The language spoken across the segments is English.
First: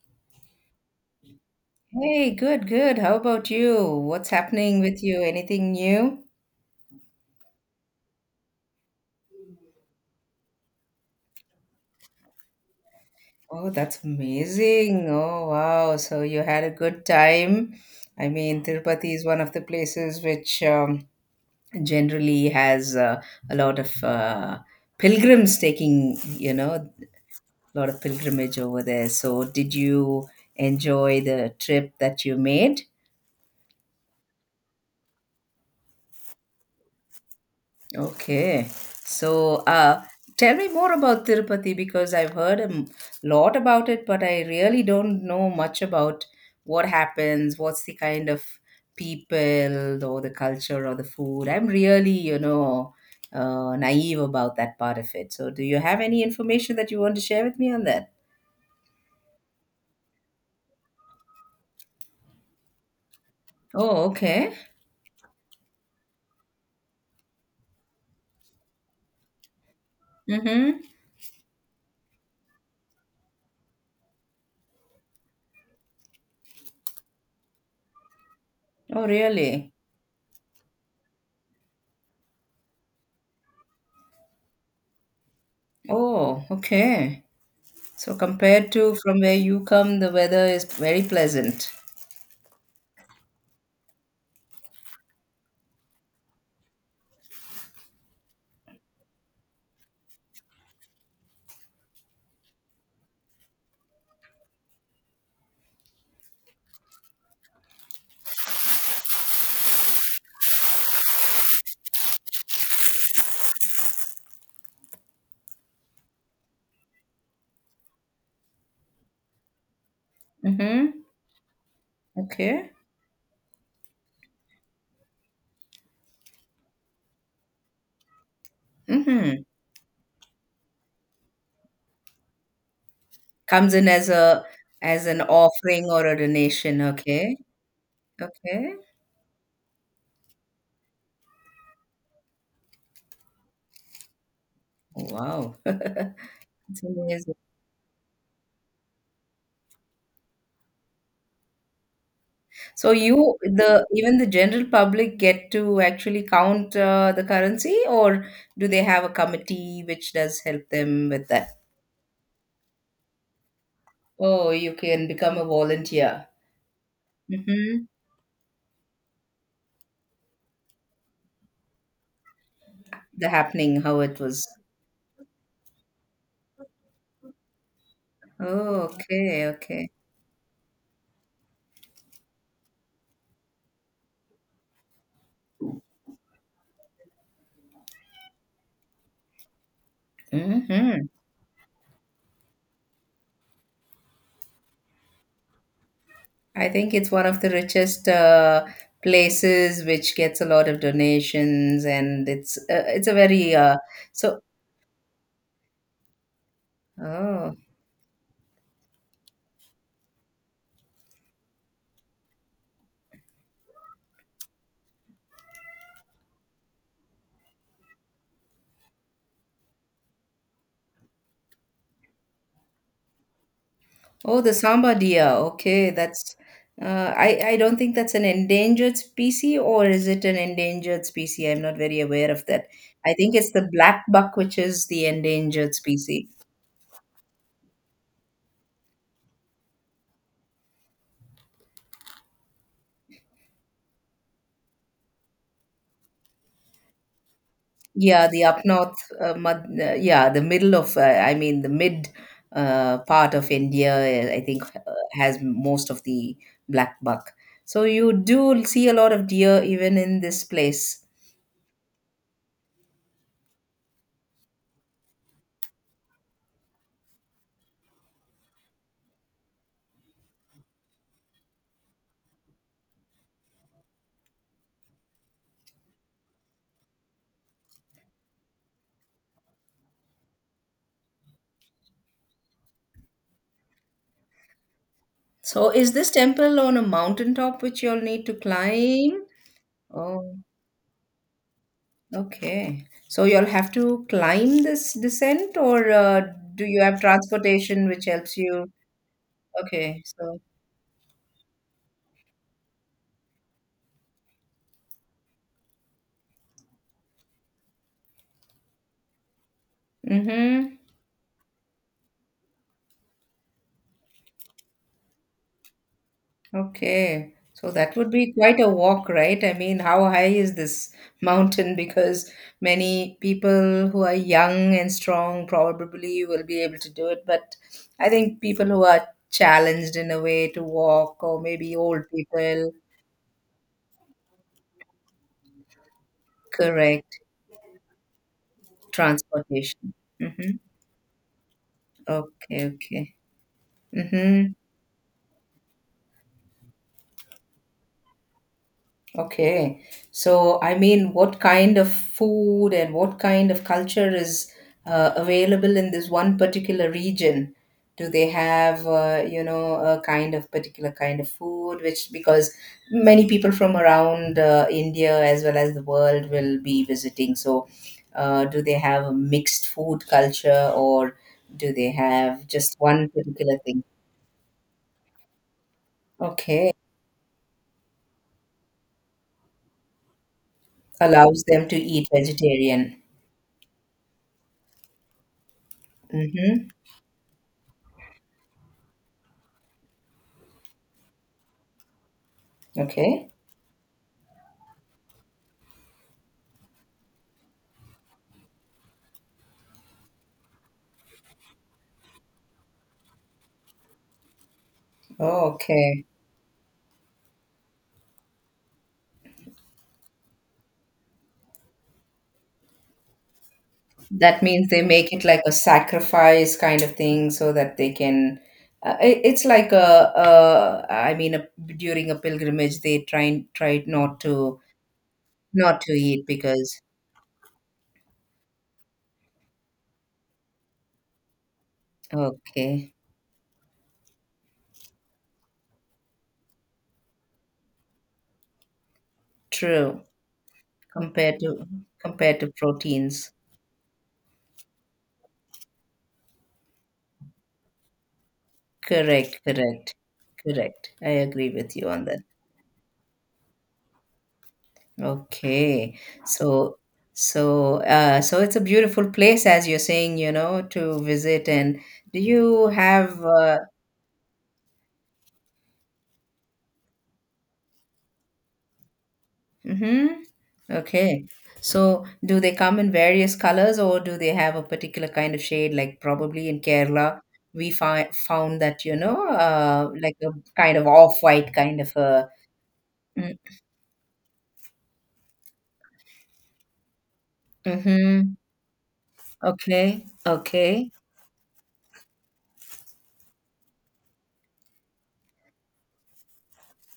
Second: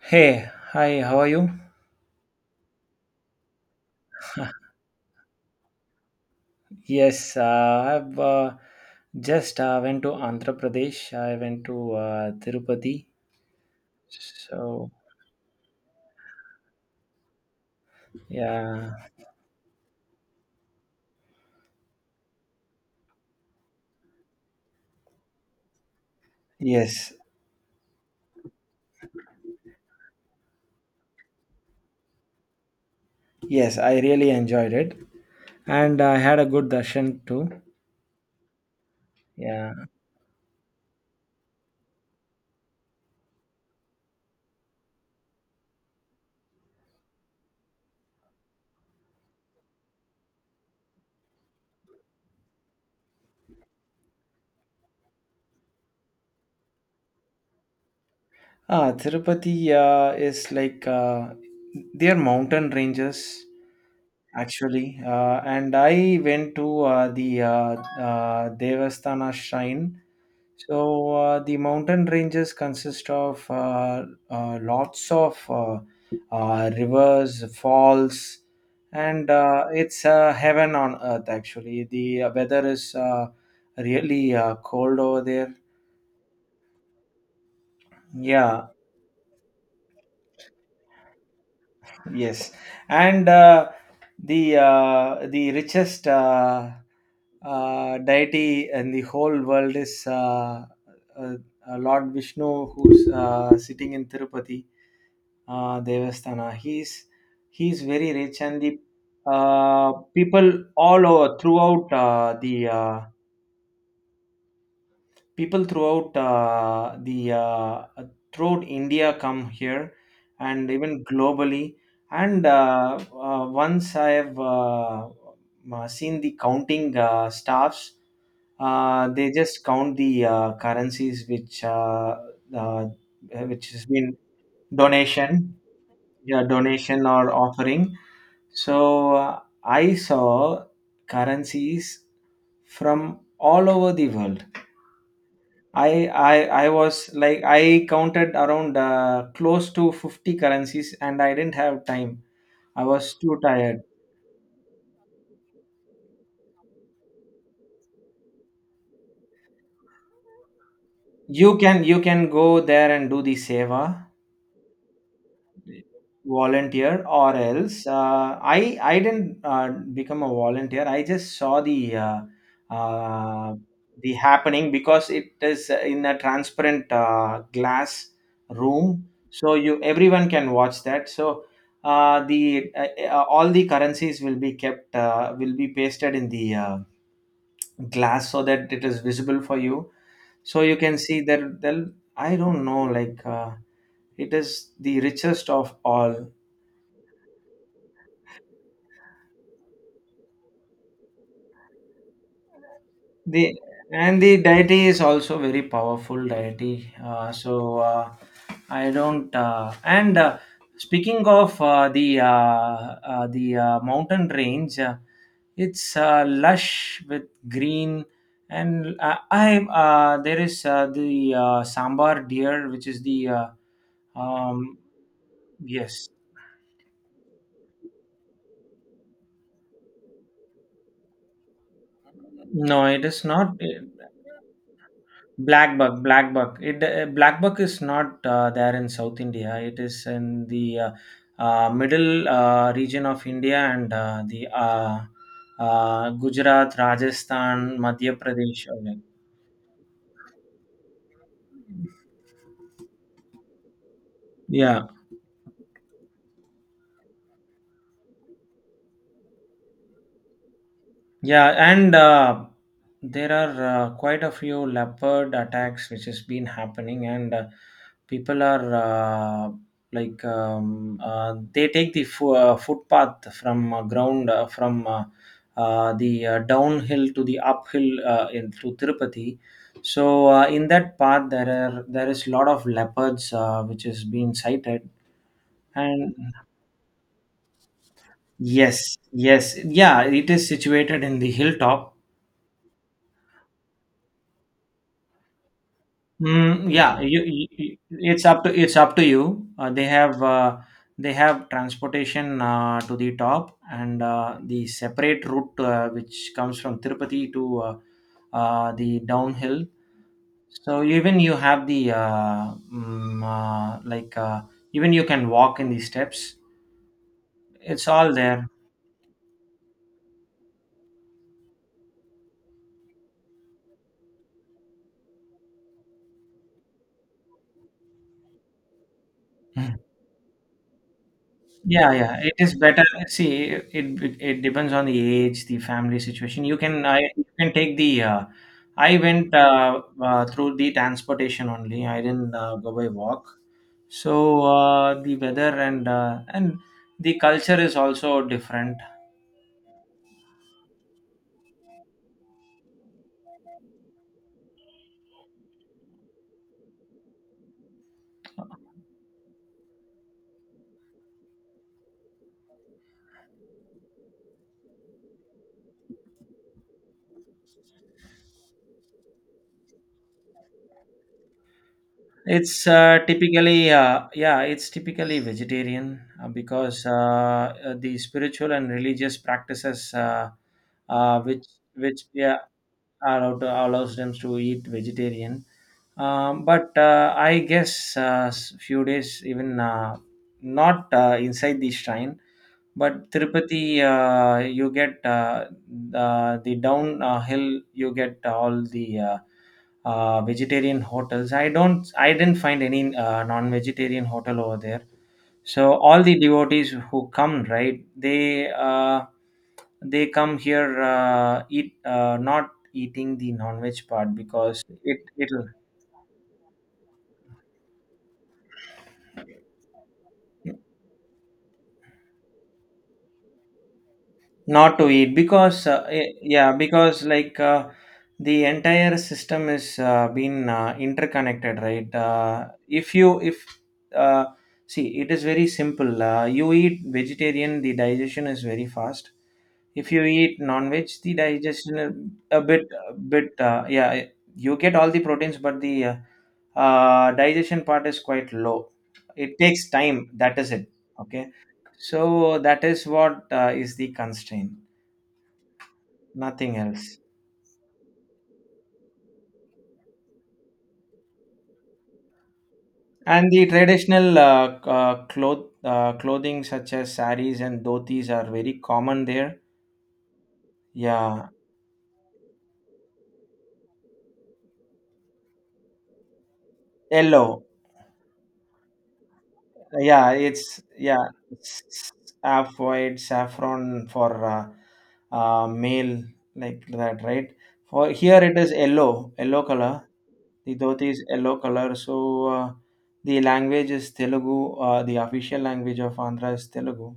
Hey, hi, how are you? Hey, good, good. How about you? What's happening with you? Anything new? Yes, I've just went to Andhra Pradesh. I went to Tirupati. Oh, that's So, amazing. Oh, wow. So you had a good time. I mean, yeah, Tirupati is one of the places which generally has a lot of pilgrims taking, a yes, lot of pilgrimage over there. So did you enjoy the trip that you made? yes, I really enjoyed it. And I had a good darshan too. Okay. So, Yeah. Tell me more about Tirupati because I've heard a lot about it, but I really don't know much about what happens, what's the kind of people or the culture or the food. I'm really, naive about that part of it. So, do you have any information that you want to share with me on that? Ah, Tirupati is like they're mountain ranges Oh, okay. actually. And I went to the Devasthana shrine. Mm-hmm. So the mountain ranges consist of lots of rivers, falls, Oh, and really? it's heaven on earth. Actually, the weather is really cold over there. Oh, okay. So, Yeah, compared to from where you come, the weather is very pleasant. yes, and the richest deity in the whole world is uh, Lord Vishnu, who's sitting in Tirupati Devasthana. He's very rich, and the people all over throughout the people throughout uh, the uh, throughout India come here, and Mm-hmm. even globally. And Okay. Once I have seen the counting staffs, they Mhm. just count the currencies uh, which Comes has in as been a as an donation, offering or a yeah, donation. donation or Okay. offering. Okay. So I saw currencies from all over the world. Wow. I I I It's was amazing. like I counted around close to 50 currencies, and I didn't have time. I So was you too tired. the even the general public get to actually count the currency, or do they have a committee which does help them with that? You can go there and do the seva Oh, you can become a volunteer. volunteer or Mm-hmm. else I didn't become a volunteer. I just saw The uh, happening, how the it was. happening because it is in a transparent glass Oh, room, okay, so you okay. everyone can watch that. So the all the currencies will be kept will be pasted in the glass so that it is visible for you, so you can Mm-hmm. see that. I don't know, like it is the richest of all. I think it's one of the richest places which gets a lot of donations, and it's a The very And so, the deity is also very powerful deity. Oh, I don't. And Speaking of the mountain range, it's lush with green, and I there is the sambar deer, which is the oh, the um, samba deer. Okay, yes. that's I don't think that's an endangered species, or is it an endangered species? I'm not very aware of that. No, it I is think it's not. the black buck which is the endangered Black buck, species. black buck. It black buck is not there in South India. It is in the middle region of India, and the Gujarat, Rajasthan, Madhya Yeah, the up Pradesh. north, Okay. Yeah, the middle of, I mean, the mid part of India, I think, Yeah, has most of the black buck. So you do see a lot of deer even in this place. yeah, and there are quite a few leopard attacks which has been happening, and people are they take the footpath from ground from the downhill to the uphill in to Tirupati. So in that path there is lot of leopards which has been sighted. So is this And temple on a mountaintop which you'll need to yes, climb? yes, yeah, it Oh, is situated in the hilltop. okay. So you'll have to climb this descent, or do Mm, you have yeah, transportation which helps you? it's up to you. They Okay, have so. They have transportation to the top, and the separate route which comes from Tirupati to the downhill. Mm-hmm. So even you have the mm, uh, like uh, even you can walk in the steps. Okay. So It's that would all be there. quite a walk, right? I mean, how high is this mountain? Because many people who are young and strong probably will be able to do it. But I think people who are challenged in a way to walk, or maybe Yeah, old yeah, it is people, better. See, it depends on the age, the family situation. Correct, You can take the. I went transportation. Mm-hmm. through the transportation only. I didn't Okay, go by okay. walk. So Mm-hmm. The weather and the culture is also different. Okay. So, I mean, what kind of food and what kind of culture is available in this one particular region? Do they have, a kind of particular kind of food, which because many people from around India as well as the world will be visiting. So, do they have a mixed food culture or do they have It's just one particular typically thing? Yeah, it's typically vegetarian Okay. because the spiritual and religious practices uh, Allows which them to which eat yeah vegetarian. allow allows them to eat vegetarian. Mm-hmm. But I guess few days even not inside the shrine. But Okay. Tirupati, you get the downhill, you get all the vegetarian hotels. I didn't find any non-vegetarian hotel over there. Oh, So all okay. the devotees who come, right? They come here eat not eating the non-veg part That because means they it make it it like a sacrifice kind of thing so that they can. It's like a I mean, a, during a pilgrimage, they try tried not to not to eat because not to eat yeah because because like the entire system is been interconnected, right? Okay, if you if uh, see it is very simple. You eat vegetarian, the digestion is very fast. If true. you eat non-veg the Compared to digestion a compared a to bit a proteins, bit uh, yeah, you get all the proteins, but the digestion part is quite low. It correct, takes correct, time, that is it. correct. I Okay, agree with you on that. so that is what is the constraint. Okay. Nothing So else. so it's a beautiful place as you're saying, to visit, and do you have And the traditional clothing such as saris and dhotis are very common there. mm-hmm. Okay. Yeah, So do they come in various colors or do they have a particular kind of shade like probably in Kerala yellow. we find found that, Yeah, like a it's kind of yeah, off-white s- kind s- of a. half saffron for male, like that, right? For here Mm-hmm. it is yellow, yellow color. Okay. The dhoti Okay. is yellow color. So the language is Telugu. The official language of Andhra is Telugu.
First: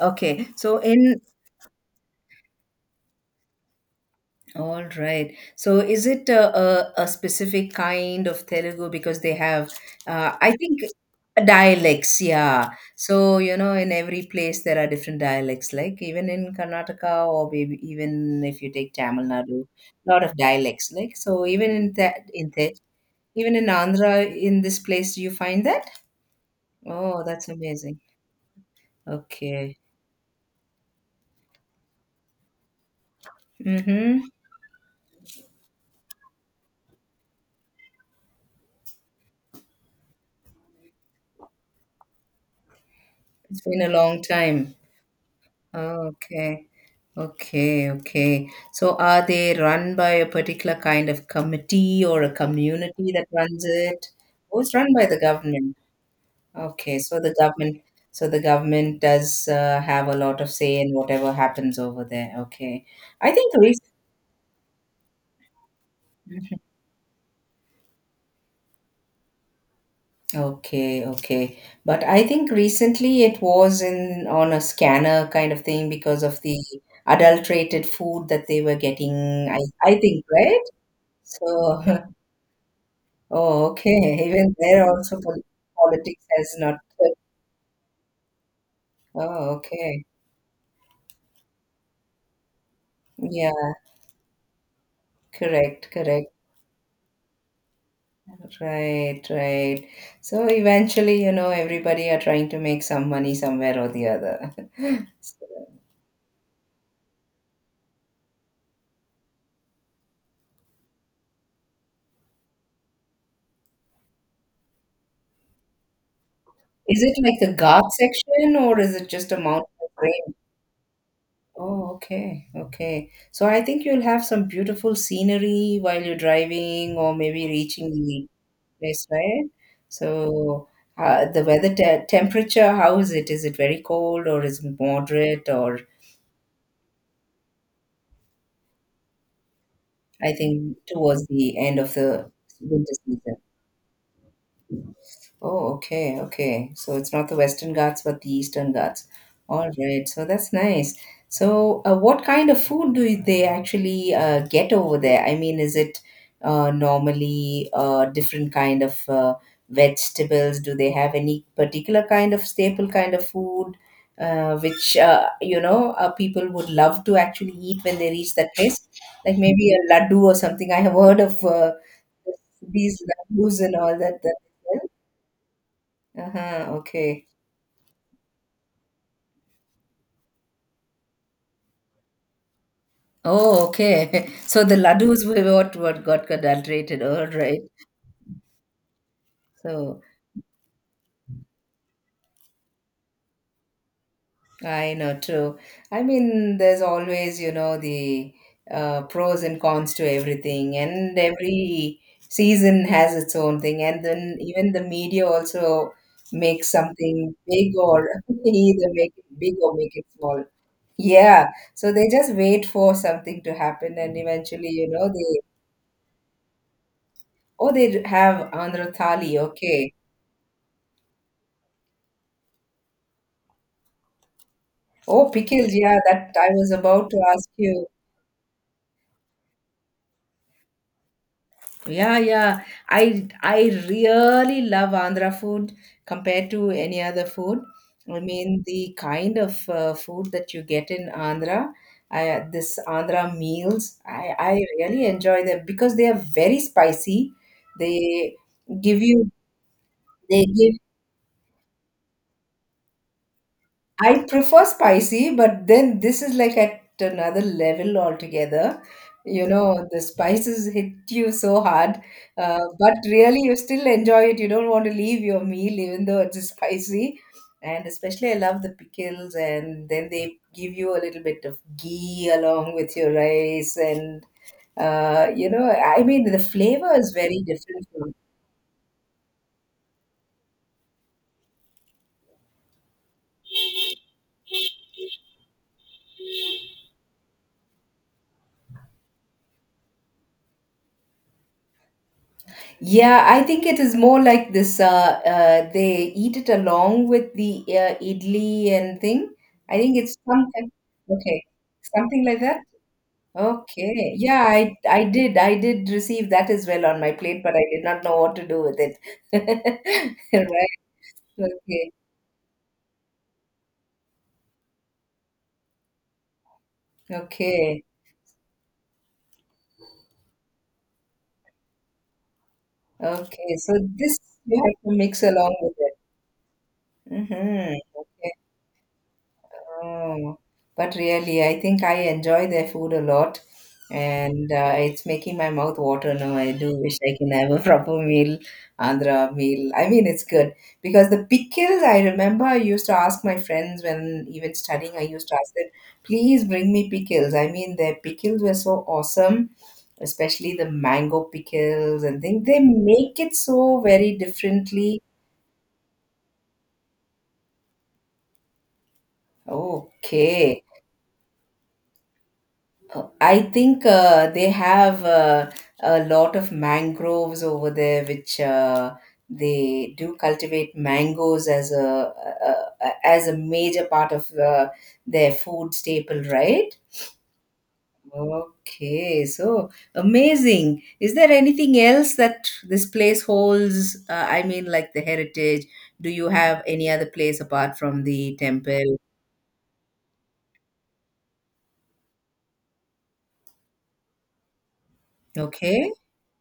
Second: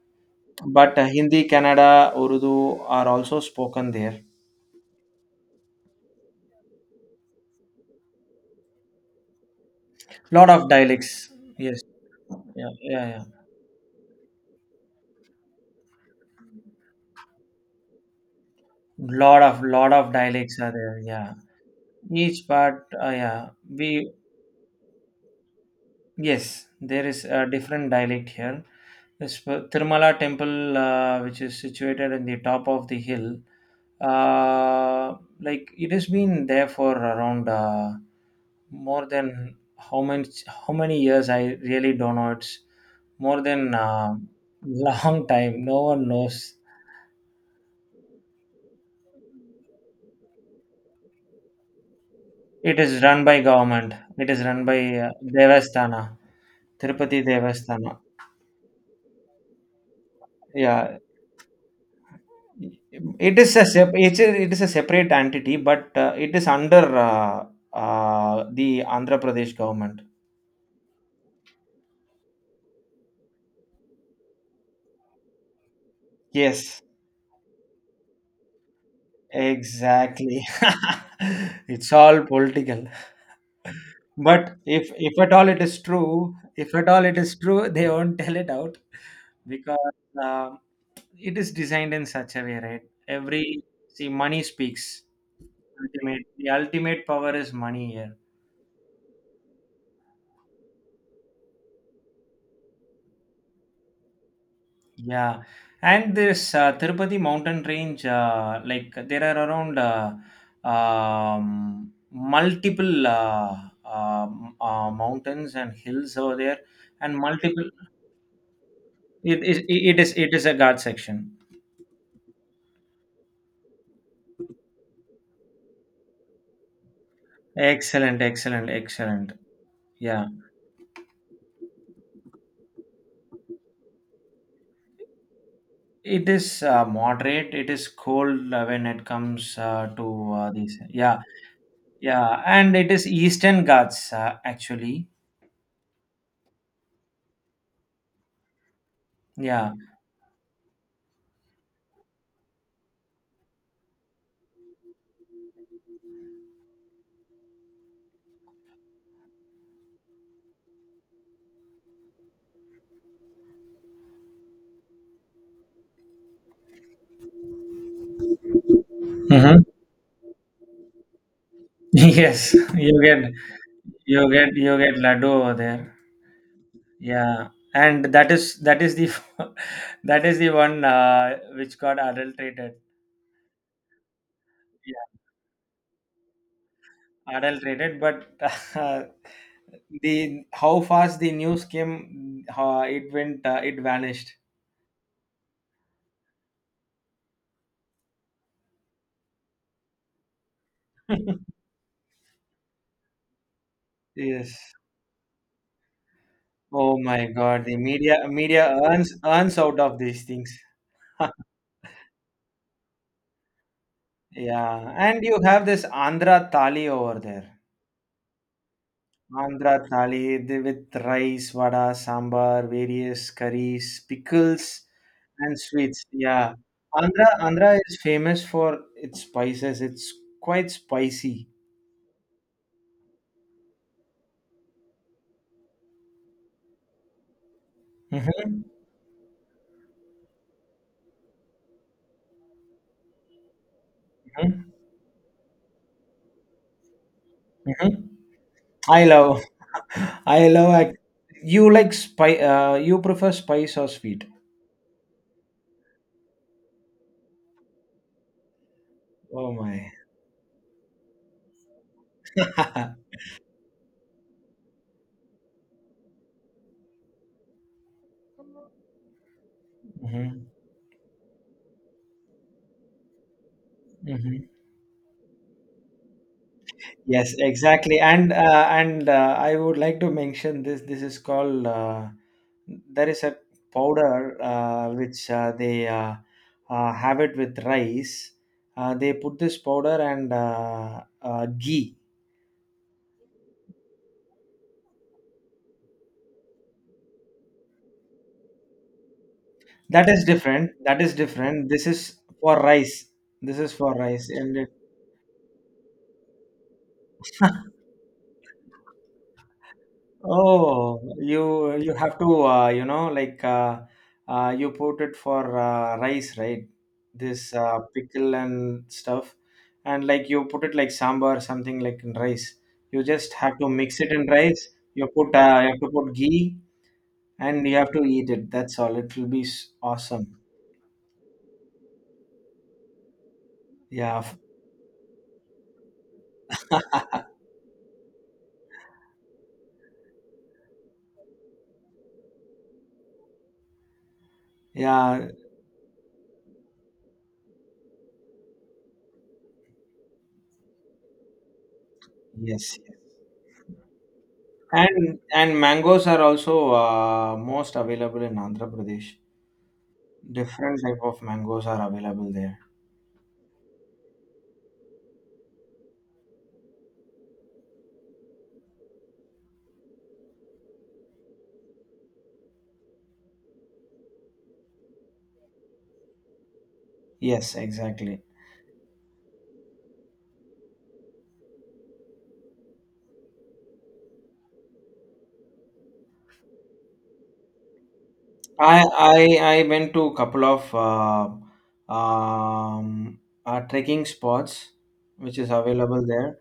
Okay. So But in. Hindi, Kannada, Urdu are also spoken there. All right. So is it a specific kind of Telugu because they have, I Lot of think, dialects. Yes. dialects? Yeah. Yeah. Yeah. Yeah. So, in every place there are different dialects, like even in Karnataka or maybe even if you take Tamil Nadu, Lot a of lot of dialects are dialects. there. Like, Yeah. so even in that, Each part. Uh, yeah. even in We Andhra, in this place, do you find that? yes. There Oh, is a that's different amazing. dialect here. Okay. Tirumala temple, which is situated in the top of the hill, Mm-hmm. uh, like it has been there for around more than how many years? I really don't know. It's more It's than been a long time. long time. No one knows. Okay. Okay, okay. So are they run by a particular kind of committee or a It is community run that by runs government. it? It is Oh, run it's by run by the government. Devasthana, Okay, so Tirupati the government, Devasthana. so the government does have a lot of say in Yeah, whatever happens over there. Okay, I think the reason. It is a separate entity, but it is under the Andhra Pradesh government. Okay, okay. But I think recently it was in on a scanner kind of thing because of the Yes, adulterated food that they were getting. I think, exactly. right? It's So all political. oh, okay. Even But there if also at all it is politics true, has if not. at all it is true, they won't tell it out Oh, because okay. uh, it is designed in such a way, right? Every Yeah, see money speaks. correct, Ultimate, correct. the ultimate power is money here. Right, right. So eventually, everybody are trying to make some money somewhere or the other. Yeah, So and this Tirupati mountain range, like there are around multiple mountains and hills over there, is it and like the multiple. Ghat section or is it just a mountain It range? is a guard section. Oh, okay, okay. So I think you'll have some beautiful scenery while you're driving or maybe reaching Excellent, the excellent, place, excellent. right? Yeah, So, the weather temperature, how is it? Is it very cold or is it moderate? Or it is moderate. It is cold when it comes to I think these. Yeah, towards the end of the yeah, and it winter is season. Eastern Ghats actually. Oh, okay, okay. So it's not the Western Ghats, but the Eastern Ghats. All Yeah. right. So that's nice. So, what kind of food do they actually get over there? I mean, is it normally different kind of vegetables? Do they have any particular kind of staple kind of food, which, people would love to actually eat when they reach that place? Like Mm-hmm. maybe a laddu or something. I have heard of Yes, these laddus and all that. You get laddu over there. Uh-huh, okay. Yeah, and that is the that is the one which got adulterated. Oh, okay. So the laddus were what got adulterated, all Yeah, right. adulterated. But uh, So the how fast the news came, it went, it vanished. I know, true. I mean, there's always, the, pros and cons to everything, and every season has its own thing. And then even Yes. the media also makes Oh my something God, big the or media either make it big earns or out make of it these small. things. Yeah. So they just wait for something to happen, and eventually, you Yeah, know, and they you have this Andhra Thali over there. oh, they have Andhra Thali. Andhra Okay. thali the- with rice, vada, sambar, various curries, pickles, Oh, and pickles. Yeah, sweets. that Yeah, I was about to ask Andhra you. is famous for its spices. It's quite spicy. Yeah, yeah. I really love Andhra food compared to any other food. I mean, Hmm. the kind of food that you get in Andhra, this Andhra meals, I Hmm. really enjoy them because they are very spicy. Hmm. They give I you love, they I give love. Ac- you like spice? You prefer spice or sweet? I prefer spicy, but then this is like at another level altogether. You Oh know, my. the spices hit you so hard, but really you still enjoy it. You don't want to leave your meal even though it's spicy. And especially, I love the pickles, and then they Mhm. give you a little bit of ghee along with your rice. And, Mhm. I mean, the flavor is Yes, very exactly. different. And I would like to mention this. This is called there is a powder which they have it with rice. They put this powder and ghee. Yeah, I think it is more like this. They eat it along with the idli and thing. I think That it's is something. different. That is Okay, different. This is something like for that. rice. This is for Okay. rice, Yeah, and it, I did receive that as well on my plate, but I did not know what to do with it. Right. Oh, you Okay. you have to you know, like you put it for rice, right? This Okay. pickle and stuff, and like you put it like sambar, something like in rice. You just Okay. have to So mix it this in you rice. have to You mix put along you with have to it. put ghee, and Mm-hmm. you have to eat Okay. it. That's all. It will be awesome. Oh, but really, I think I enjoy their food a lot, Yeah, f- and it's making my mouth water now. I do wish I can have a proper meal, Andhra meal. I mean, it's good because the pickles. I remember I used to ask my friends when even studying. I used yeah, to ask them, "Please bring me pickles." I mean, their pickles were so awesome, especially the mango pickles and things. They yes. make it so very differently. And mangoes are also most available in Andhra Pradesh. Okay. Different type of mangoes are available there. I think they have a lot of mangroves over there, which they do cultivate mangoes as a major part of their food staple, right? Yes, exactly. Okay, so amazing. Is there anything else that this place holds? I mean, like the heritage. Do you have any other place apart from the I temple? I I went to a couple of um, trekking spots which is Okay. available there.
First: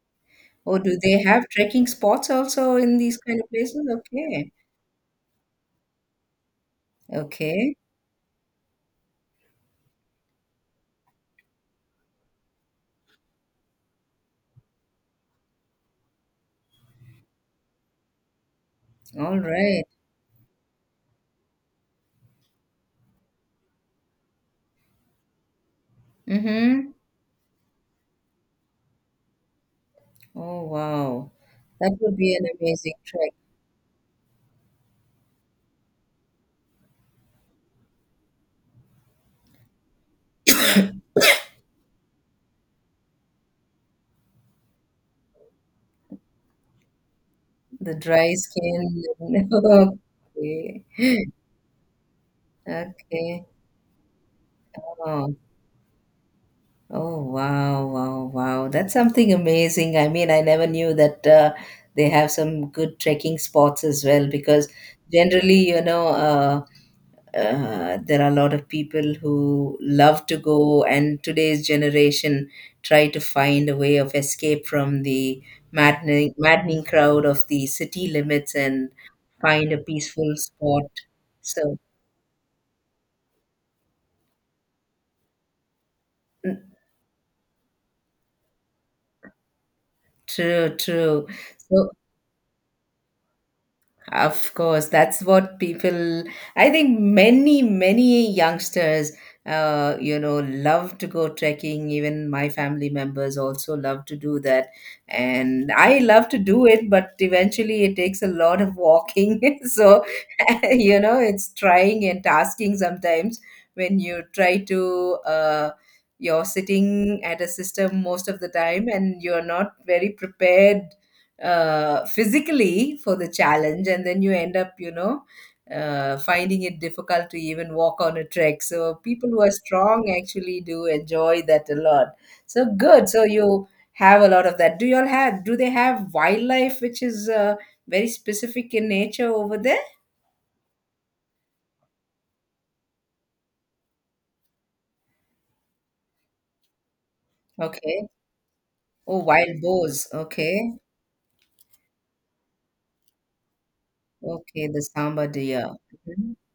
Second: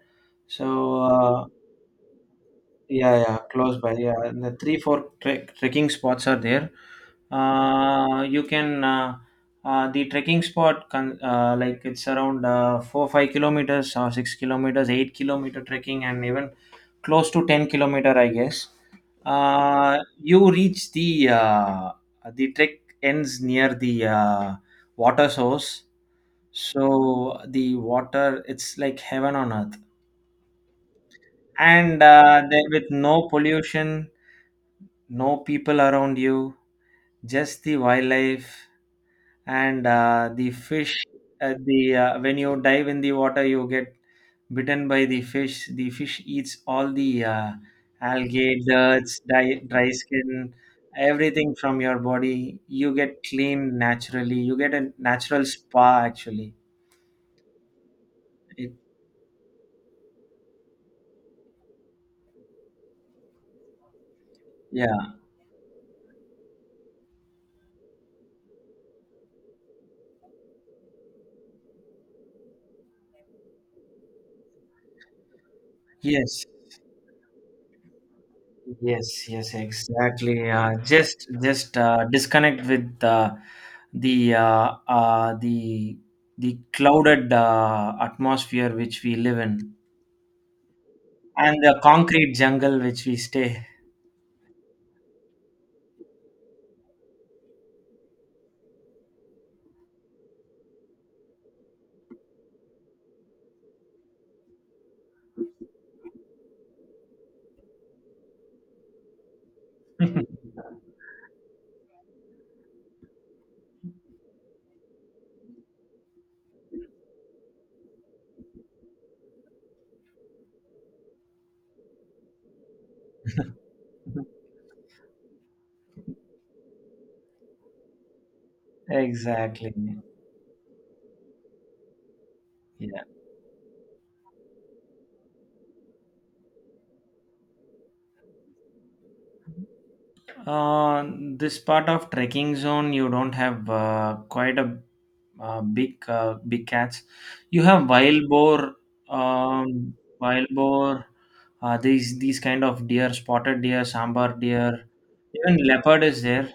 Or do So they uh, have trekking spots also in yeah, these yeah, kind of close places? by. Yeah, and Okay. the three four trekking spots are there. Okay. You can the trekking spot like it's around 4 5 kilometers or 6 kilometers, 8 kilometer trekking, and even close to 10 kilometer, I guess. All right. You reach the trek ends near the water source. Mm-hmm. So the water, it's like heaven on earth, Oh, wow. That and would be an there with amazing no trek. pollution, no people around you, just the wildlife, and the fish. The When you dive in the water, you get bitten by the fish. The fish eats all the The dry algae, dirt, dry skin. skin, Okay. everything from your body. You get Okay. clean naturally. You get a Oh, natural spa actually. oh, wow, wow, wow. It, That's something amazing. I mean, I never knew that they have some good trekking spots as well because yeah. generally, there are a lot of people who love to go and today's generation try to find a way of escape from the maddening Yes. maddening crowd of the city limits, and Yes. Yes. find a peaceful Exactly. Spot. Just So disconnect with the uh, uh, the the mm, clouded atmosphere which we live in true, true. and the So, concrete jungle which we stay. of course, that's what people, I think many, many youngsters, love to go trekking. Even my family members also love to do that. And I love to do it, but eventually it takes a lot of walking. So, it's trying and tasking sometimes when you try to, you're sitting at a system most of the time and you're not very prepared physically for the challenge, and then you end up, finding it difficult to even walk on a trek. So people who are Exactly. strong actually do enjoy that a lot. So Yeah. good. So you have a lot of that. Do you all have do they have wildlife which is very specific in nature over there? Uh, this part of trekking zone, you don't have quite a big cats. You have Okay. wild boar, Oh, wild um, boars. wild Okay. boar. These kind of deer, spotted deer, sambar Okay, the deer, samba even deer. leopard is Mhm. there,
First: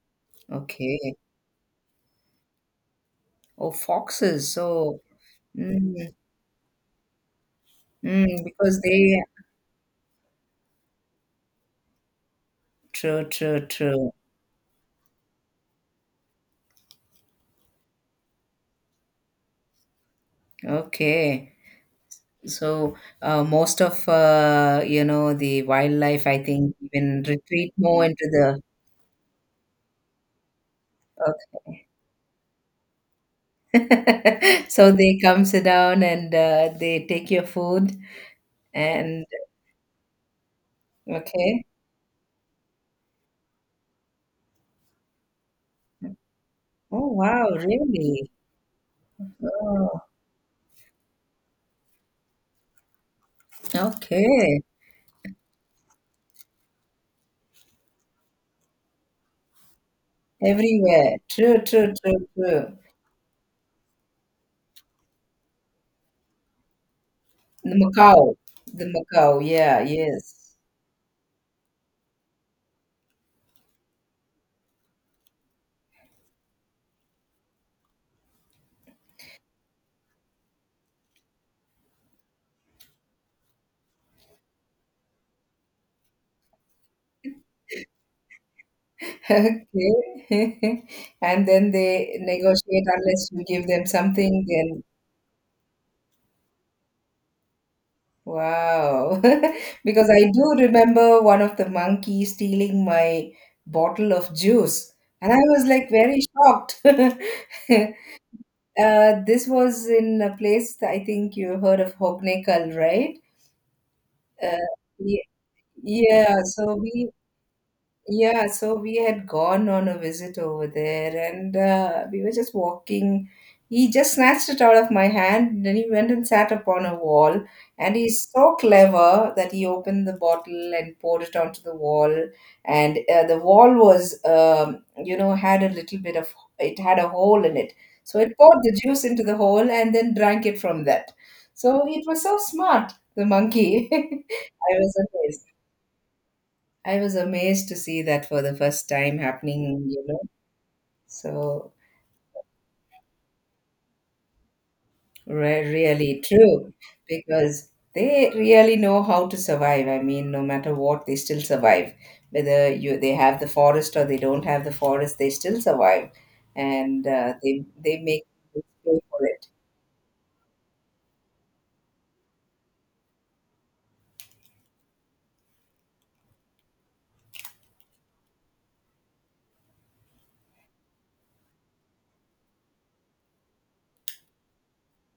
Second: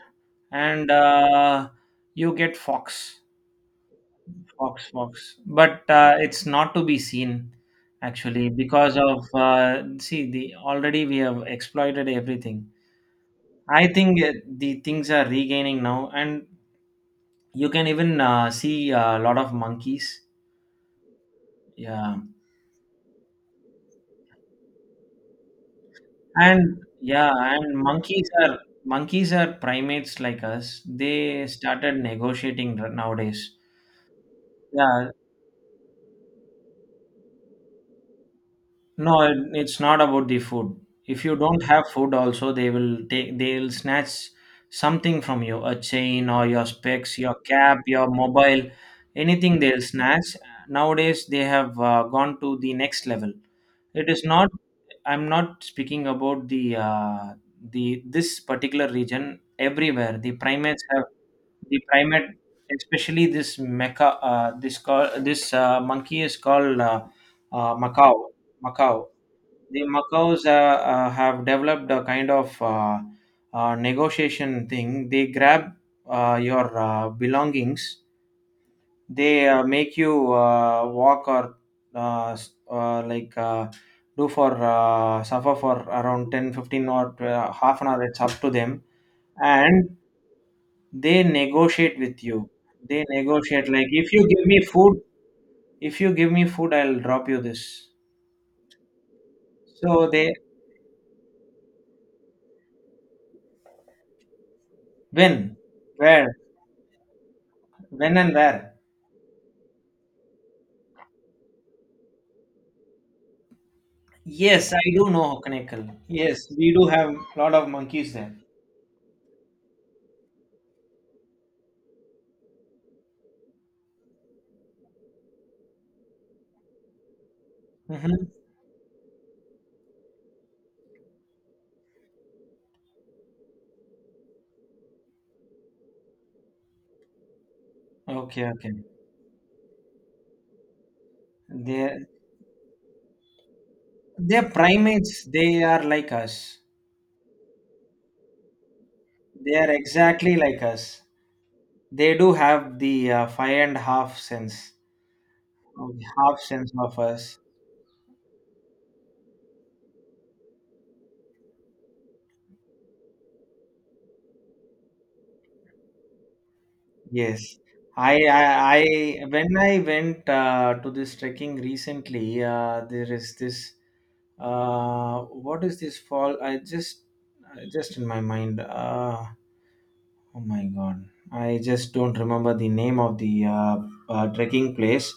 and Okay. You get fox, Oh, foxes. So fox. But mm, uh, it's not to be seen actually because because they... of see the already we have exploited everything. True, true, I true. think the things are regaining now, and you can even see a lot of monkeys. Okay. Yeah, So most of, the wildlife, I think, and even yeah, and retreat more into monkeys are the... monkeys are primates like us. They Okay. started negotiating nowadays. So Yeah, they come sit down and they take your food no, and it's not about the food. If you okay. don't have food, also they will take they'll snatch something from you, a chain or your Oh specs, your wow! cap, your Really? mobile, anything they'll Oh, snatch. Nowadays, they have gone to the next level. It is not. okay. I'm not speaking about the this particular region. Everywhere the primates have Everywhere. True, the true, true, primate, true. especially this mecha. This call this monkey is called The Macau. Macau. The Macau. Macau. Yeah. The macaws Yes. Have developed a kind of negotiation thing. They grab your belongings. They make you walk or uh, s- uh, like uh, do for suffer for around 10 15 or half an hour, it's up to them, and Okay. they And then negotiate they with you. negotiate They unless you give negotiate them like, if you something, give me then... food, if you give me food I'll drop you this. Wow. So Because I they do remember one of the monkeys stealing my bottle of juice. And I when was like, very where, shocked. when and where? This was in a place, I think you heard of Hognaikal, right? Uh, Yes, I do ye- know Hokanekal. yeah, Yes, we so do we have a lot of monkeys there. yeah, so we had gone on a visit over there, and we were just walking. He just snatched it out of my hand, then he went and sat upon a wall. And he's Hmm. so clever that he opened the bottle and poured it onto the wall. And the wall was, had a little bit of, it had a hole in it. So it Okay, poured okay. the juice into the hole and then drank it from that. So they it was so smart, the monkey. They're I was primates. amazed. They are like us. I was amazed to see that for the first time They are happening, exactly like us. So, They do have the five and half sense, really half sense true, of us. because they really know how to survive. I mean, no matter what, they still survive. Whether you they have the forest or they don't have the forest, they still survive, and uh, Yes, they they make I, they I, pay for I it. when I went to this trekking recently, there is this. What is this fall? I just in my mind. Oh my god! I just don't remember the name of the trekking place.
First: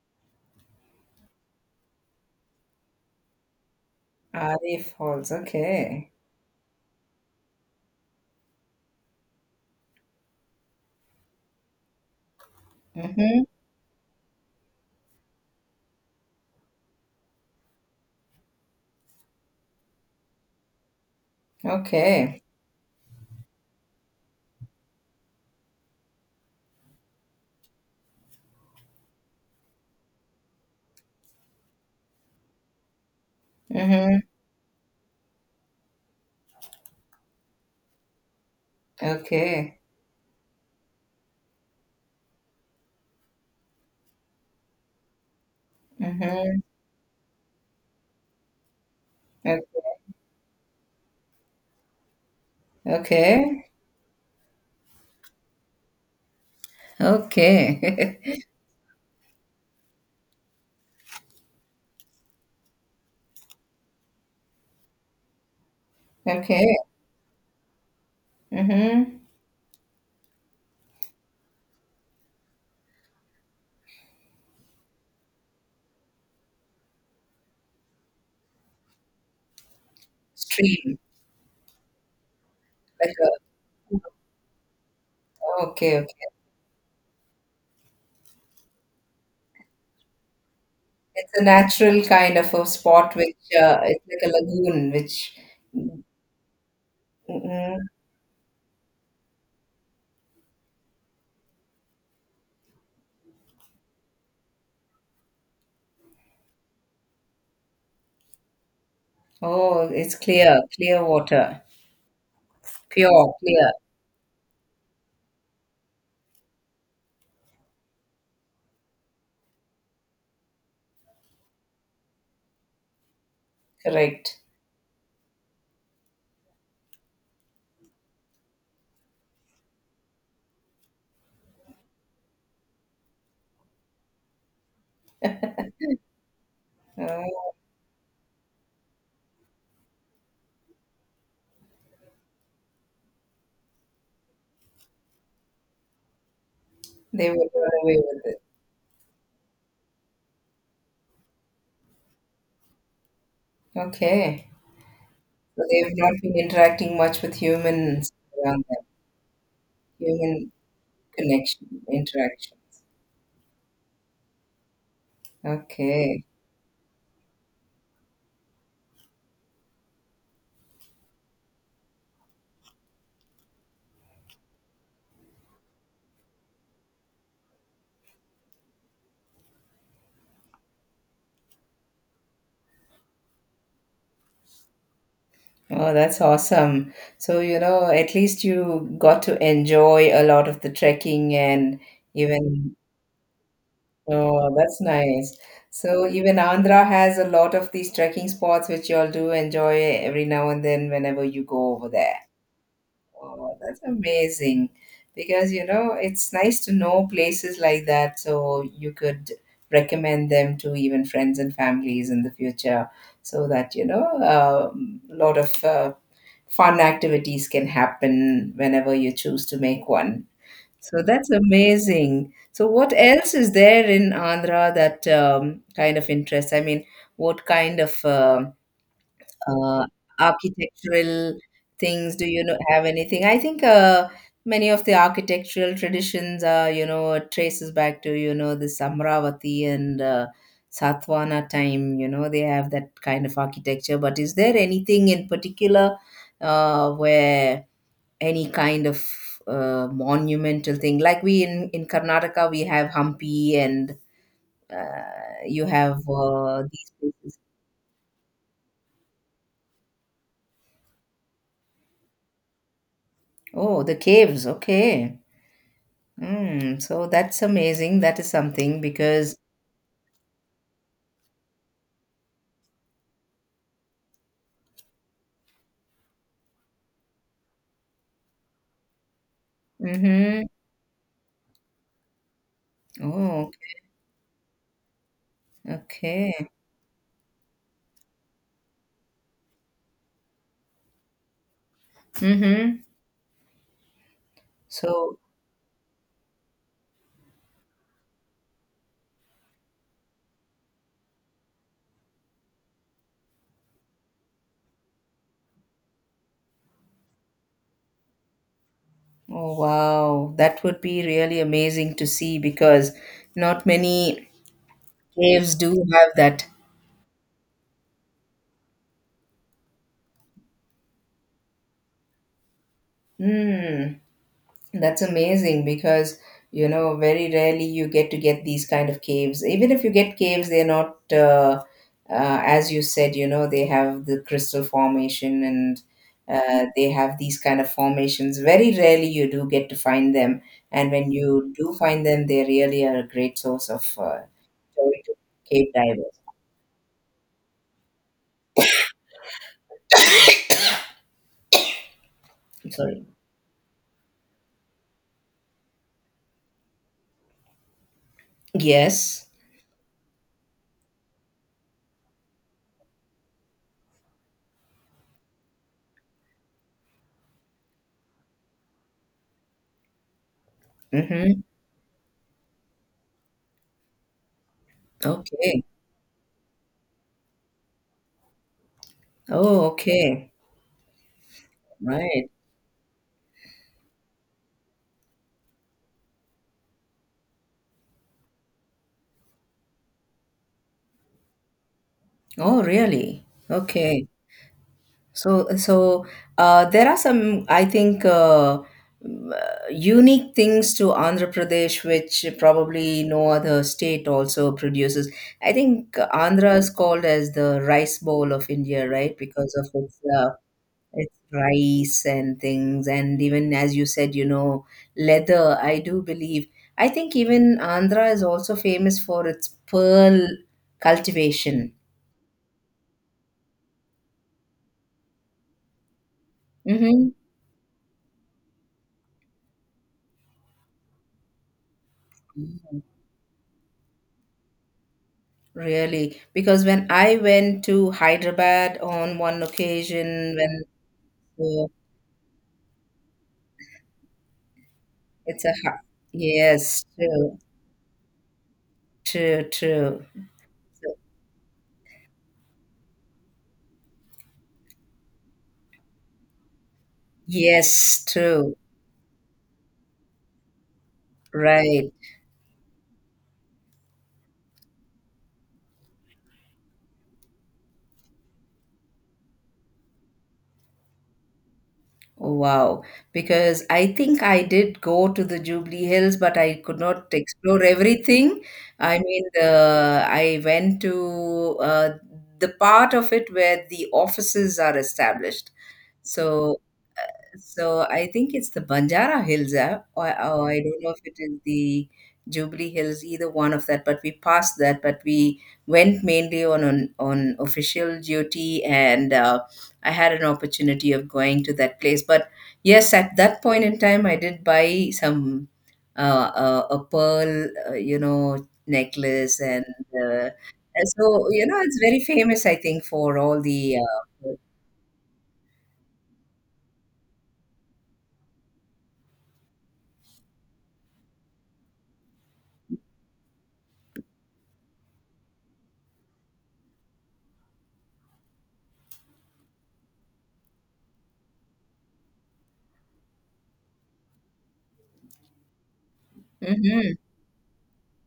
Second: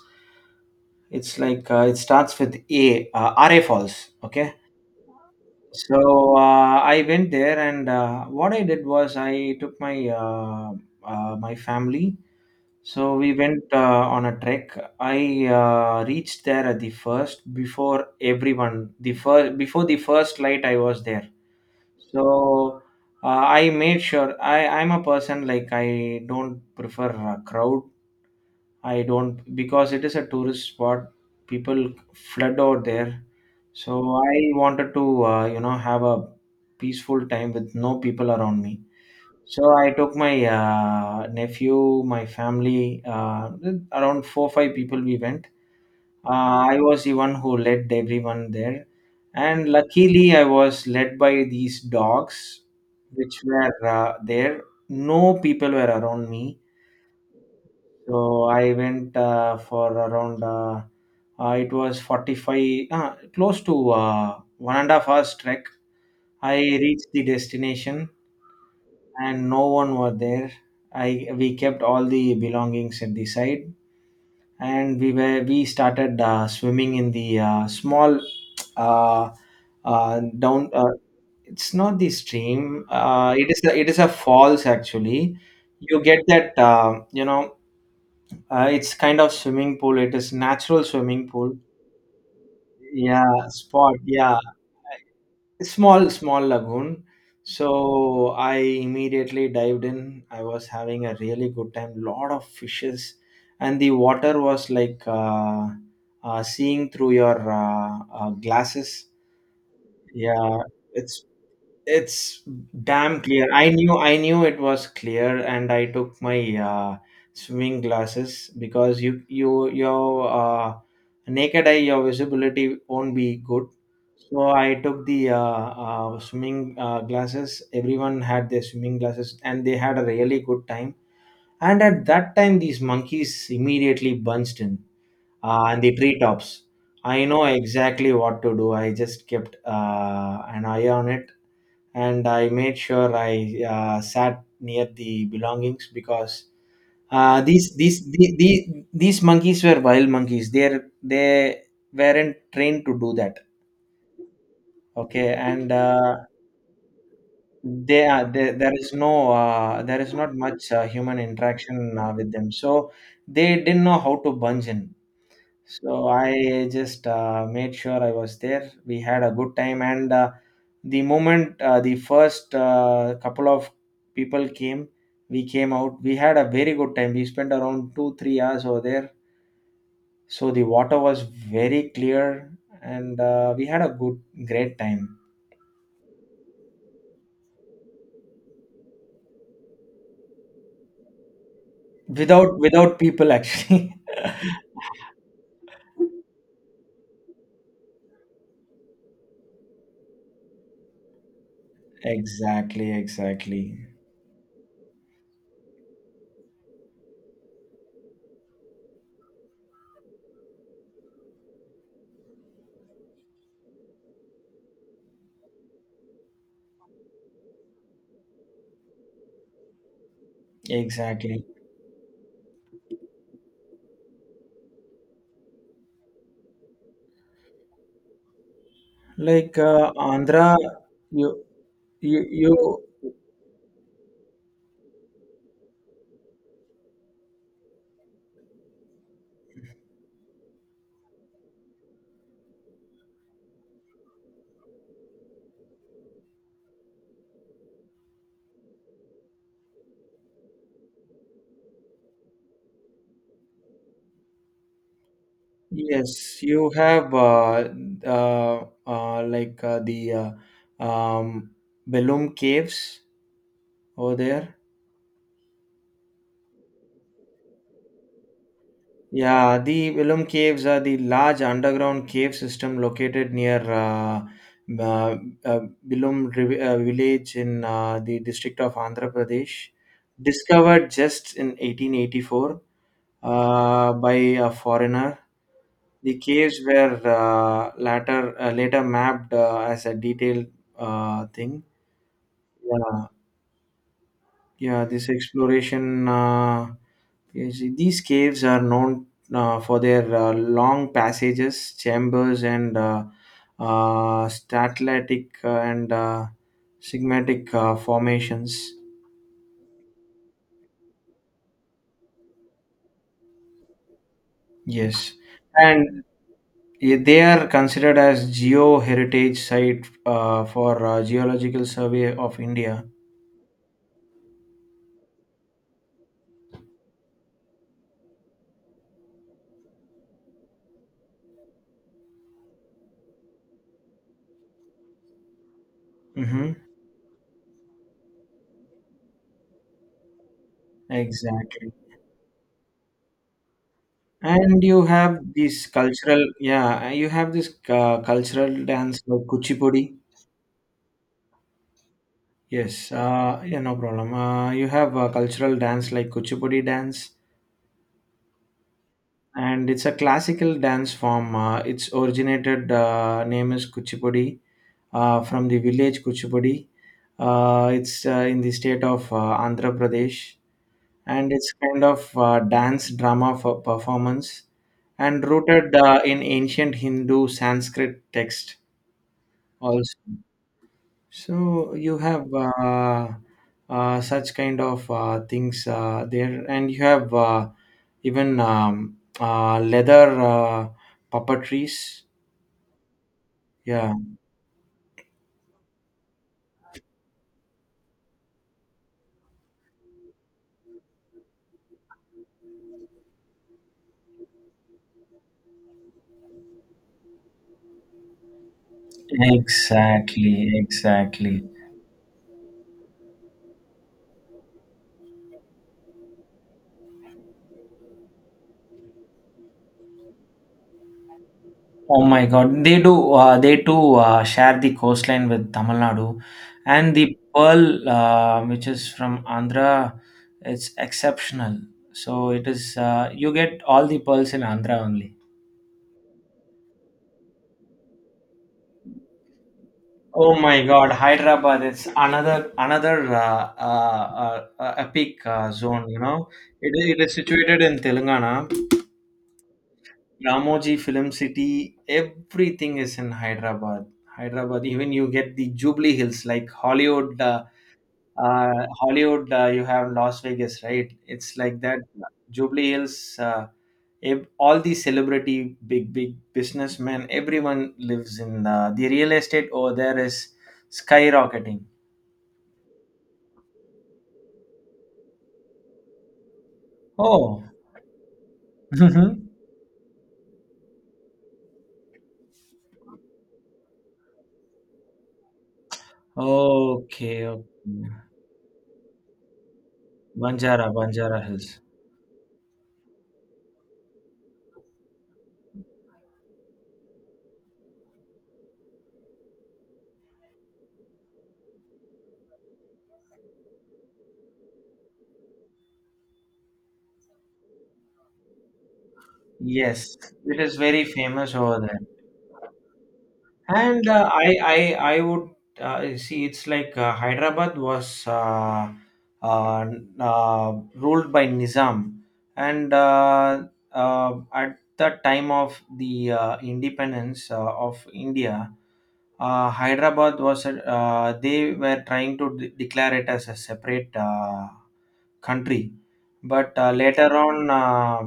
It's like it starts with A, RA Falls. Okay. Arif Falls, okay. So I went there, and what I did was I took my my family. So we Mm-hmm. went on a trek. I reached there at the first before everyone. The first before the first light, I was there. Okay. So uh, I made sure I I'm a person like I don't prefer a crowd. I don't, because it is a tourist spot. People flood out there, so Mm-hmm. I wanted to you know have a peaceful time with no people around me. So Okay. I took my nephew, my family, around 4 5 people. We went. Mm-hmm. I was the one who led everyone there, Okay. and luckily I was led by these dogs, which Okay. were there. No people were around me, Okay. so I went for around it was 45, close to 1.5 hours trek. I Okay. reached the destination Mm-hmm. and no one were there. I we kept all the belongings at the side, and we started swimming in the small uh, down. Stream, It's not the stream. like It is a falls actually. a... okay, You get okay. that you know, it's kind of swimming pool. It is natural swimming It's a pool. natural kind of a spot Yeah, which spot. it's like a Yeah, lagoon which... small lagoon. mm. So I immediately dived in. I was having a really good time. Lot of fishes, and the water was like seeing through your glasses. Oh, it's Yeah, clear, clear it's water, it's damn pure, clear. Clear, I knew it was clear, and I took my swimming glasses, because you your naked eye, your visibility won't be good. correct. So I took the swimming glasses. Everyone had their swimming glasses and they had a really good time. And at that time these monkeys immediately bunched in, and the treetops. I know Oh, exactly what to do. I just kept an eye on it, and I made sure I sat near the belongings because they would run away with it. These monkeys were wild monkeys. They weren't trained to do that. Okay. Okay, So and they've not been interacting much with they humans are there. around There them, is no there is not human much human connection, interaction with them, interactions. so they didn't know how to bunge in. So Okay. I just made sure I was there. We had a good time, and the moment the first couple of people came, we came out. We had a very good time. We spent around 2 3 hours over there. So the water was very clear, and we had a good great time Oh, that's awesome. So, at least you got to enjoy a lot of the trekking and without even, without people actually. oh, that's nice. So, even Andhra has a lot of these trekking spots which you all do enjoy every now and then whenever you go over there. Exactly, Oh, exactly, that's amazing. Because, it's nice to know places like that so you could recommend them to even friends and families in the future so that, a lot of fun activities can happen whenever you choose to make one. So that's exactly. amazing. So what else is there in Andhra that kind of interests? I mean, what kind of Like uh, uh, Andhra, architectural you things? you you Have anything? I think many of the architectural traditions are, traces back to, this Amravati and Satavahana time. You know, they have that kind of architecture. But is there anything in particular where any kind of monumental thing, like we in Karnataka we have Hampi, and you have Yes, you these have places. Like the uh, um, Belum Caves Oh, the over caves. there. Okay. Mm, so that's amazing. That is something because, Yeah, the Belum Caves are the large underground cave system located near uh, uh, Belum village in the district of Andhra Pradesh, mm-hmm. discovered just in 1884 Oh, by a foreigner. The okay. caves were later mapped as a detailed thing. Mm-hmm. Yeah, yeah. This So, exploration, these caves are known for their long passages, chambers, and static and sigmatic formations. oh wow, that would be really amazing to see because not many Yes, caves do and have that. yeah, they are considered as geo heritage site for geological survey of India. Mm. That's amazing because, very rarely you get to get these kind of caves. Even if you get caves, they're not as you said. You know, they have the crystal formation and Mm-hmm. They have these kind of formations. Very rarely you do get to find them, and when you Exactly. do find them, they really are a great source of And you joy to have this cave divers. cultural, yeah, you have this cultural dance like Kuchipudi. Yes, Sorry. Yeah, no problem. You have a cultural dance like Kuchipudi dance, Yes. and it's a classical dance form. Its originated name is Kuchipudi from the village Kuchipudi. It's in the state of Andhra Pradesh, and Mm-hmm. it's kind of dance drama for performance and Okay. rooted in ancient Hindu Sanskrit text Oh, also. okay. So you have Right. Such kind of things there, and you have even leather puppetries, Oh, really? yeah. Okay. So there are some, I think, unique things to Andhra Pradesh, which probably no other state also produces. I think Andhra is called as the rice bowl of India, right? Because of Exactly, its exactly. rice and things, and even as you said, leather, I do believe. I think even Andhra is also famous for its pearl cultivation. Oh my God, they do. They too share the coastline with Tamil Nadu, and the Mm-hmm. pearl, which is from Andhra, it's exceptional. So it is. You get all the pearls in Andhra only. Really, because when I went to Hyderabad on one occasion, Oh when my God, Hyderabad uh, is another epic it's a ha- zone. You know, yes, it is true, situated in Telangana. true, true, Ramoji Film City. Everything is in Hyderabad. Hyderabad, even you get the Jubilee Hills, like Hollywood. Yes, true, Hollywood, you have Las Vegas, right? It's like that. right. Jubilee Hills. All the celebrity, big big businessmen, everyone lives in the real estate over there is skyrocketing. Wow, because I think I did go to the Jubilee Hills, but I could not Oh, explore everything. I mean, mhm. the I went to the part of it where the offices are established. So Okay, okay. So I think it's the Banjara Hills app, or I Banjara, don't know if it Banjara is Hills. the Jubilee Hills, either one of that. But we passed that, but we went mainly on official duty, and I had an opportunity of going to that place. But yes, at that point in time, I did buy some a pearl, necklace, Yes, uh, it is very and so famous over it's there. very famous, I think, for all the. And uh, I, I, I would see it's like Hyderabad was uh, ruled by Nizam, and at the time of the independence of India, Hyderabad was a, they were trying to declare it as a separate country, but uh, Mhm. later on, uh,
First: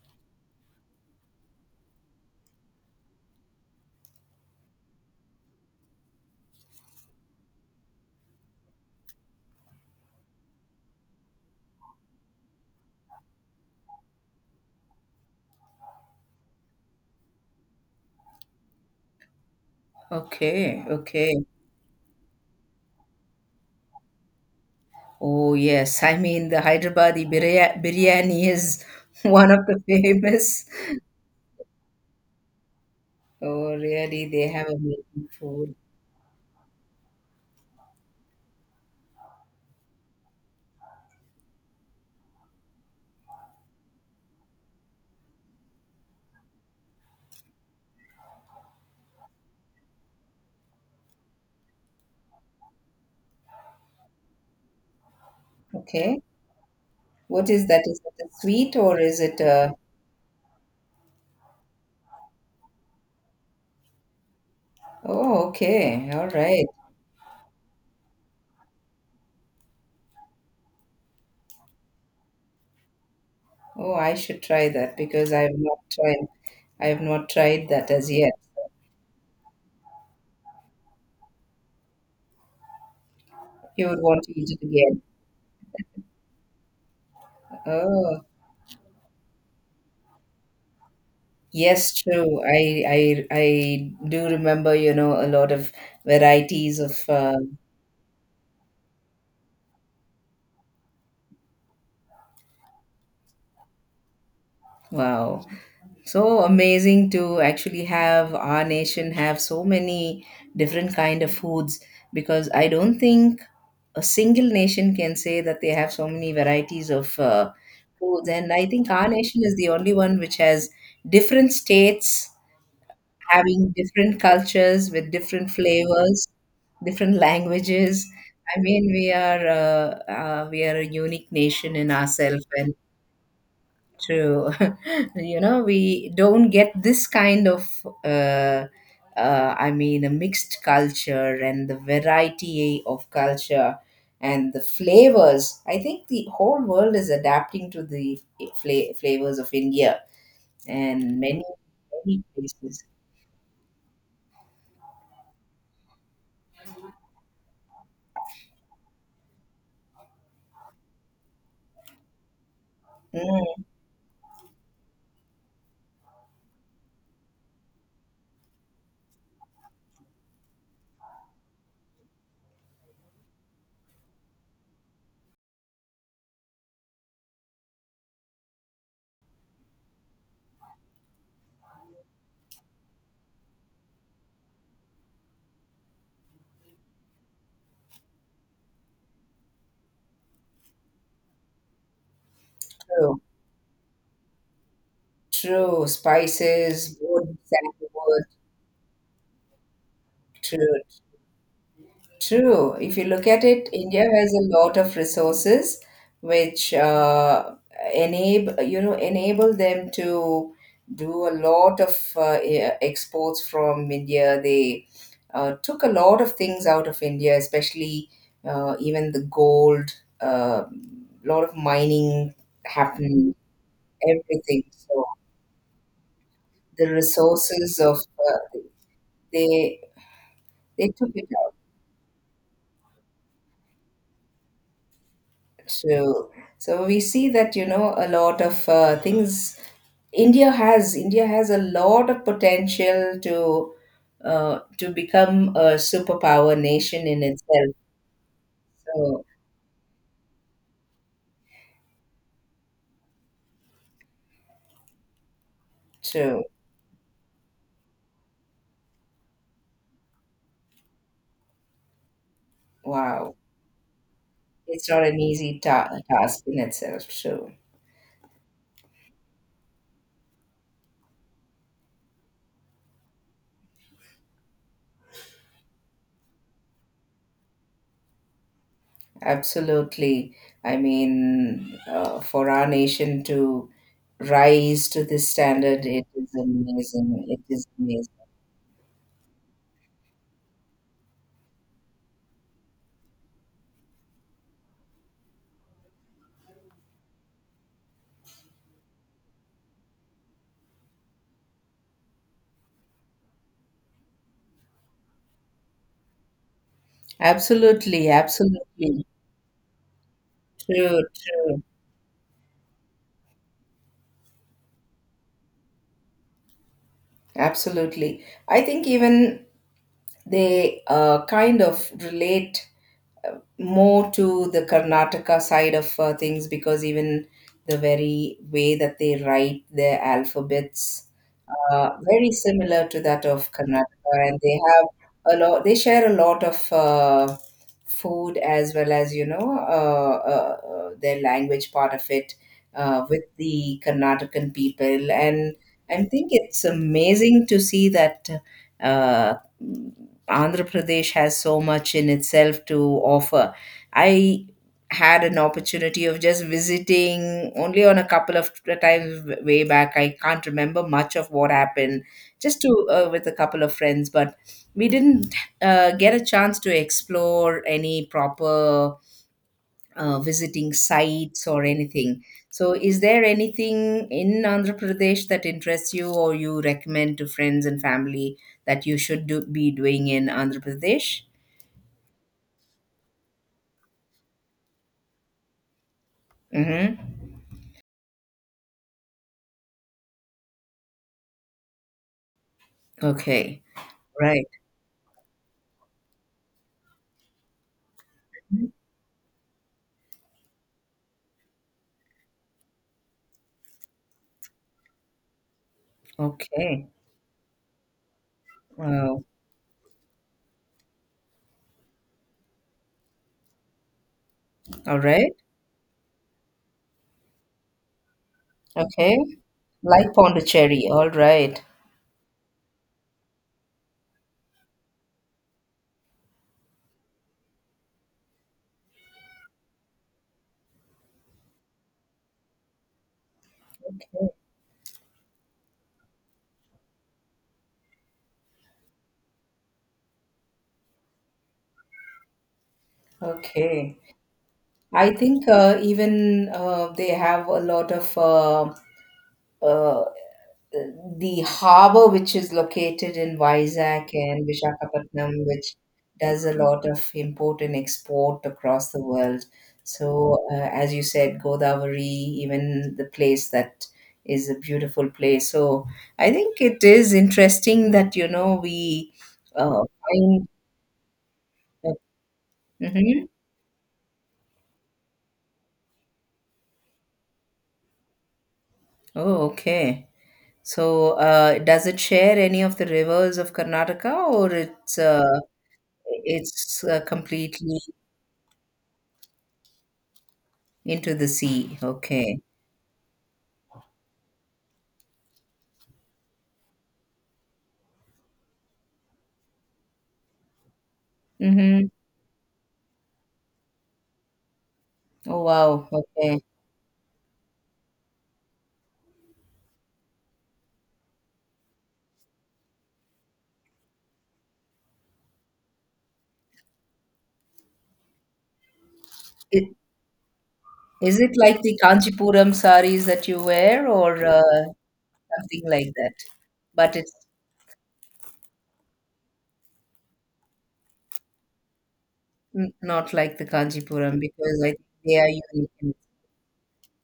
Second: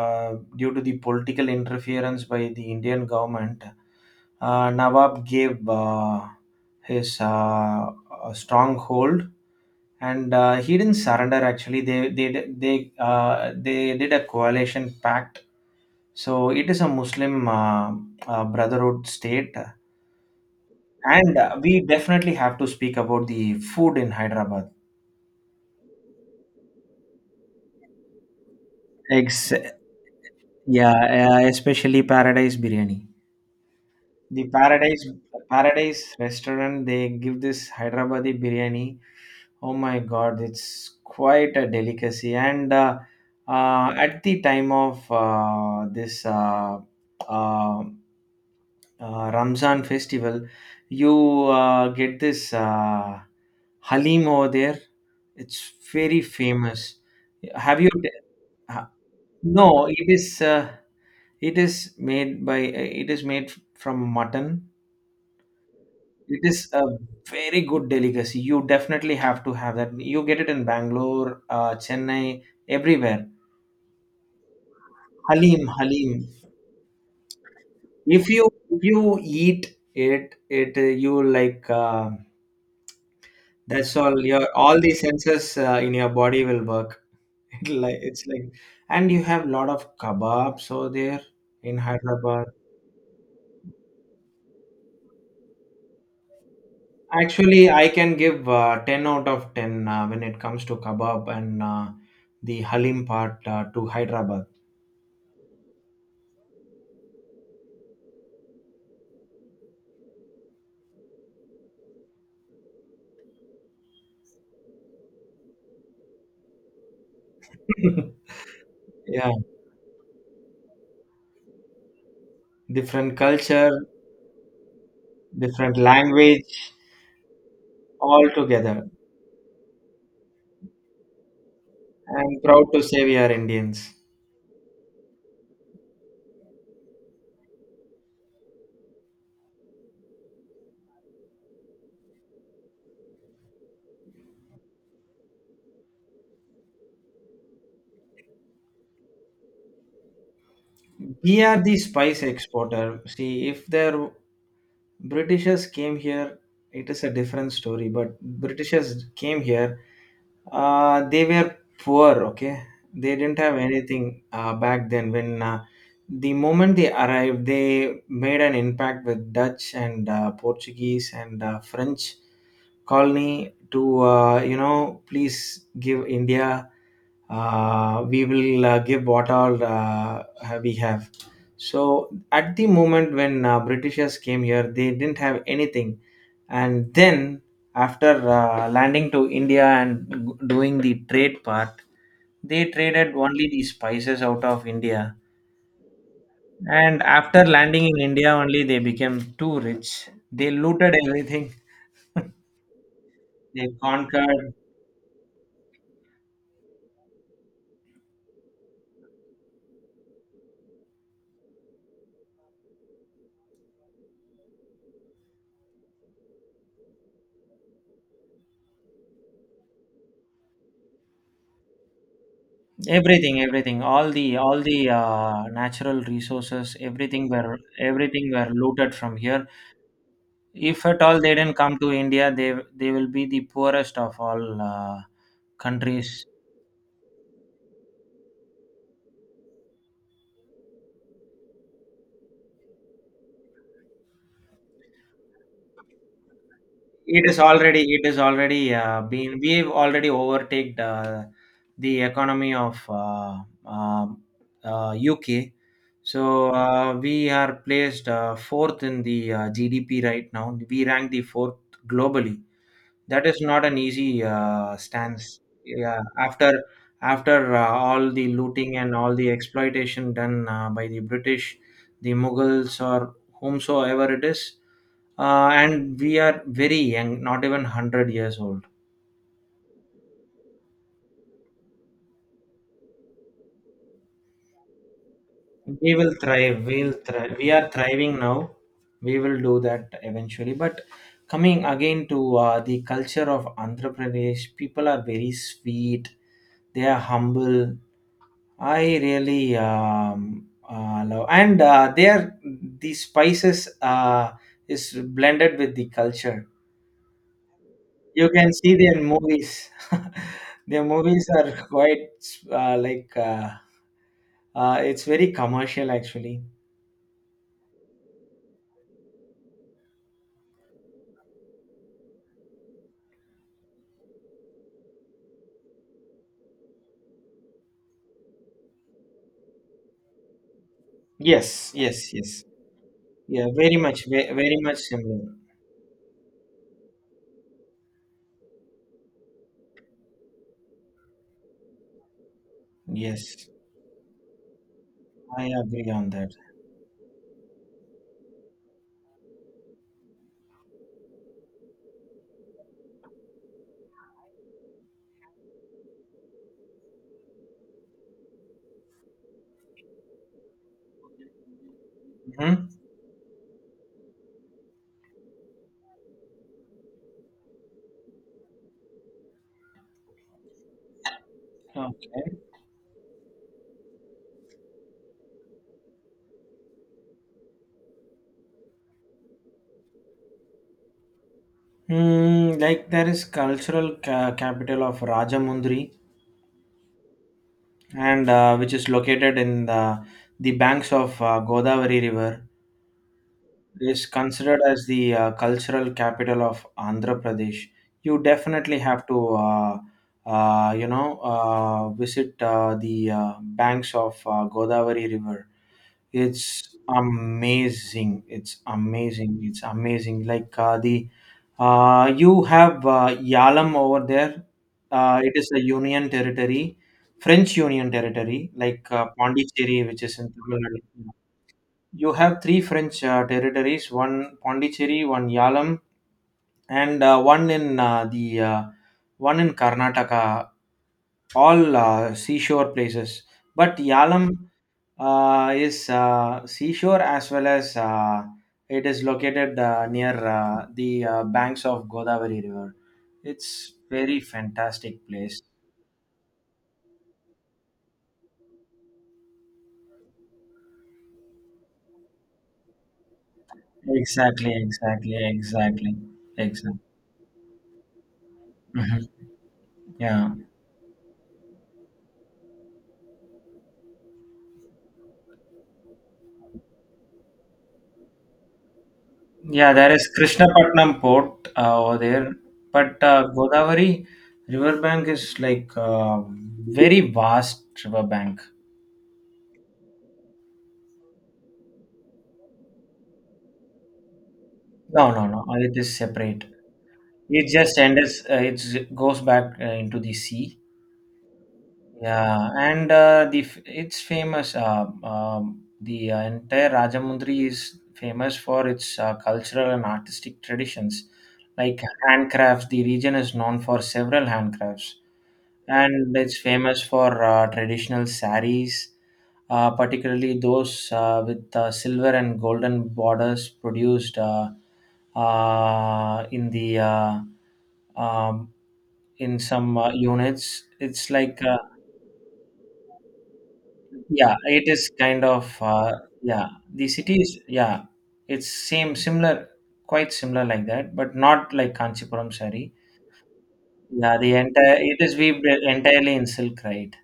uh, due to the political interference by the Indian government, Nawab gave his a stronghold, and he didn't surrender. Actually, they they did a coalition pact. So it is a Muslim Brotherhood state, Okay, and okay. We definitely have to speak about the food in Hyderabad. Oh, yes. I mean, the Hyderabadi biryani is one Ex- of the famous. yeah, especially Paradise Biryani. Oh, really? They The have amazing food. Paradise restaurant, they give this Hyderabadi biryani. Oh my God, it's quite a delicacy. And at the time of this uh, Ramzan festival, you get this halim over there. It's Okay. very famous. What is Have that? you? Is it a sweet ha- or is it a... No, it is. It is made by. It is made from mutton. Oh, okay. All It right. is a very good delicacy. You definitely have to have that. You get it in Bangalore, Chennai, everywhere. Oh, I should try that because I have Halim, not halim. tried. I have not tried that as yet. If you eat it, it you will like. You That's would want all. to Your eat it all the again. senses in your body will work. It like Oh, it's like, and you have lot of kebabs over there in yes, true. Hyderabad. I do remember, a lot of varieties of Actually, I can give ten out of ten when it comes to kebab and the halim part to Hyderabad. wow. So amazing to actually have our nation have so many different kind of foods, because I don't think a single nation can say that they have so many varieties of foods, and I think our Yeah, nation is the only one which has different states different culture, having different cultures with different different flavors, language, different languages. all I together. mean, we are a unique nation in I'm ourselves, proud and to say we are Indians. true. We don't get this kind of, uh, I mean, a mixed culture and the variety of culture and the flavors. I think the whole world is adapting to the flavors of India and We many, are the many spice places. exporter. See, if there Britishers came here. It is a different story, but Britishers came here. They were poor. Okay, they didn't Mm, have anything back then. When the moment they arrived, they made an impact with Dutch and Portuguese and French colony to you know please give India, we will give what all we have. So at the moment when Britishers came here, they didn't have anything, and then after landing to India and doing the trade part, they traded true. only the spices out of India. True. Spices, And wood, after landing in sandalwood. India, only they became too rich. They True, looted everything. true. If you look at They it, India has a conquered lot of resources which enable you know enable them to do a lot of exports from India. They took a lot of things out of India, especially even the gold. A lot of mining happened. everything, everything, all the all Everything. the So uh, natural resources, the everything were resources of everything were looted from here. they If they at took all it they didn't out. come to India, they will be the poorest of all countries. True. So we see that, a lot of things India has, a lot of potential to become a superpower nation in itself. It is already So been We've already overtaken the economy of um UK. true. So we are placed fourth in the GDP right now. We rank the fourth globally. That Wow. is not an easy It's not an stance, easy yeah. Task After in itself. So, all the looting and all the exploitation done by the British, the Mughals, or whomsoever it is, and we are very young, not even 100 years old. absolutely. I mean, for our nation to rise to this standard, we it will is thrive we'll amazing. thrive It We are is amazing. thriving now. We will do that eventually, but coming again to the culture of Andhra Pradesh, people are very sweet, they are humble. I really love, and there the spices is blended with the culture. Absolutely. You can see their Absolutely. movies. Their True. movies True. are quite uh, like uh, it's very commercial actually. Absolutely. I think even they kind of relate more to the Karnataka side of things, because even the very way that they write their alphabets Yes, yes, very yes. similar to that Yeah, of very much, Karnataka, and very they much have similar. a lot. They share a lot of food, as well as their language part of it with Yes, the Karnataka people, I and agree I on think that. it's amazing to see that. Uh, Andhra Pradesh has so much in itself to offer. I had an opportunity of just visiting only on a couple of times way back. I can't remember much of what happened, just Hmm. to with a couple of friends, but we didn't get a chance to explore any proper visiting sites or anything. Okay. So, is there anything in Andhra Pradesh that interests you or you recommend to friends and family that you should do, be doing in Andhra Pradesh? Mm, like there is cultural capital of Rajamundry, Mm-hmm. and which is located in the banks of Godavari River, Okay. is Right. considered as the cultural capital of Andhra Pradesh. You definitely have to, visit the banks of Godavari River. it's Okay. amazing it's Wow. amazing it's amazing Like the you have yalam over there. All right. It is a union territory, French union territory like Okay. Pondicherry, which Like is in Tamil Nadu. Pondicherry. All right. You have three French territories, one Pondicherry, one yalam, and one in Karnataka, all seashore places. But yalam is seashore as well as it is located near the banks of Godavari River. It's Okay. very fantastic I place. think even they have a lot of uh, the harbor which is located in Vizag and Exactly, exactly, Vishakhapatnam, which exactly, does a exactly. lot of import and export across the Mhm. world. Yeah, So, as you said, Godavari, even the place that is a beautiful place. So, I think it is interesting that we yeah. uh, There is find... Krishnapatnam port over there, but Mhm. Godavari riverbank is like very vast riverbank. Oh, okay. So, does it share any of the rivers of Karnataka, or it's No, no, no. It is separate. It just completely... ends. It goes back into the sea. Into the sea. Okay. Yeah, and it's famous. The entire Rajamundry is famous for its cultural and artistic traditions, like Mm-hmm. handcrafts. The region is known for several handcrafts, Oh, wow. and it's Okay. famous for traditional saris, particularly those with silver and golden borders produced in the um, in It, some units. It's is it like like the Kanchipuram saris that you wear, or yeah, it is kind of something like that? yeah, the But it's city is, yeah, it's same similar quite similar like that, but not like Kanchipuram sari. Not like the Yeah, Kanchipuram, the because I entire think it is they are weaved unique. In- entirely in silk, right?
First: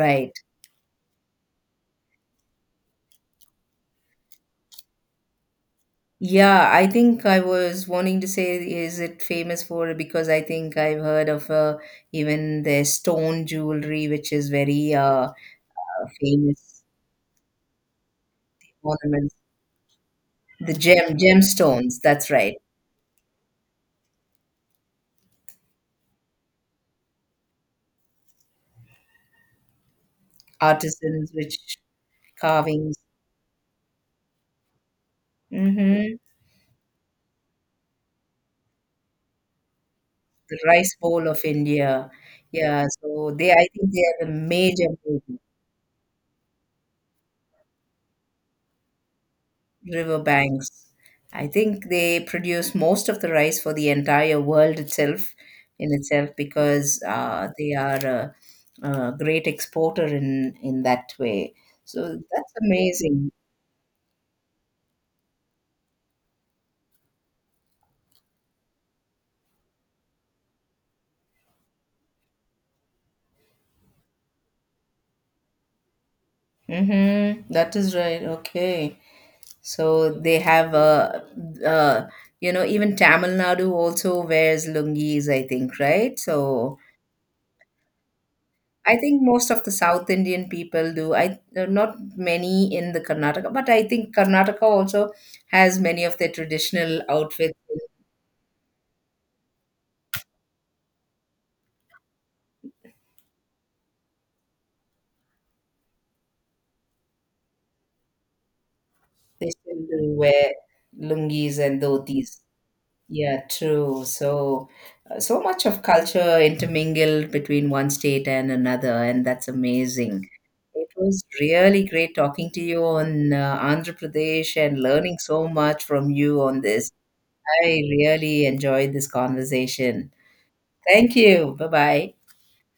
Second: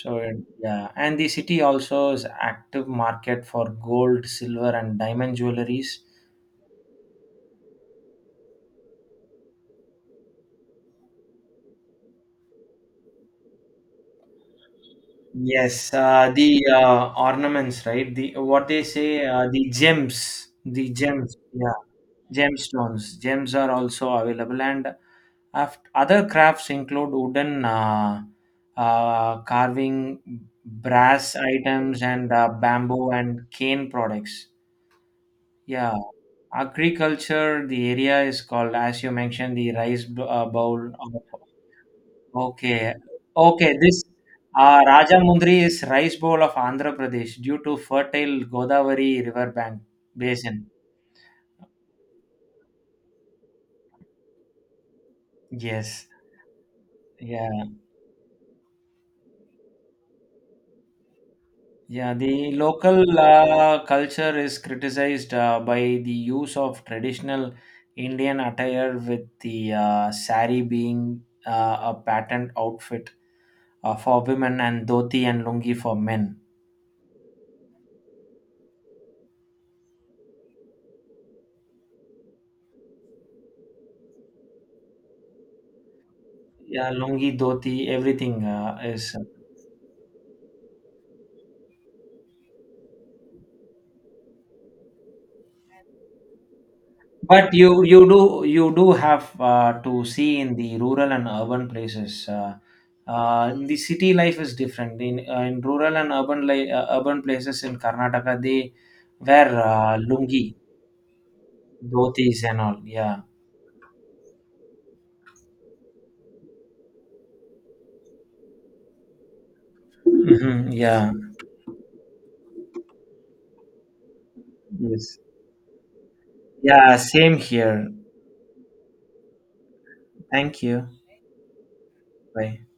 So yeah, and the city also is active market for gold, silver and diamond jewelries. Yeah, I think I was wanting to say, is it famous for? Because I think I've heard of even their stone jewelry, which is very Yes. The famous. uh, ornaments, right? the what they say Ornaments. The the gems yeah, gemstones. That's right. gemstones, gems are also available. And other crafts include wooden carving, Artisans, brass which items, and carvings, bamboo and cane products. Yeah, mm-hmm. agriculture. The area is called, as you mentioned, the The bowl. rice Of bowl of India. Yeah, okay, so they, I okay. think they This are the major Rajamundri is rice bowl of Andhra Pradesh due to fertile Godavari river bank river basin. banks. I think they produce most of the rice for the entire world itself, in Yes. itself, because Yeah. they are a great exporter in that way. So Yeah, the that's local amazing. Culture is criticized by the use of traditional Indian attire, with the sari being a patterned outfit for women and dhoti and lungi for men. Mm-hmm. That is right. Okay. So they have uh, even Tamil Nadu also wears lungis, I think, right? So Yeah, lungi, dhoti, everything I is. think most of the South Indian people do. I There are not many in the Karnataka, but I think Karnataka also has many of their traditional But outfits. you do have to see in the rural and urban places. In the city life is different. In rural and urban urban places in Karnataka, they wear They still do lungi, wear lungis and dhotis. dhotis, and all. Yeah, Yeah, true. So, so much of culture intermingled between one state and another, and that's amazing. hmm, It yeah, was really great talking to you on Andhra Pradesh and learning yes, so much from you on this. yeah. Same I here. really enjoyed this conversation. Thank you. Thank you. Bye bye. Bye.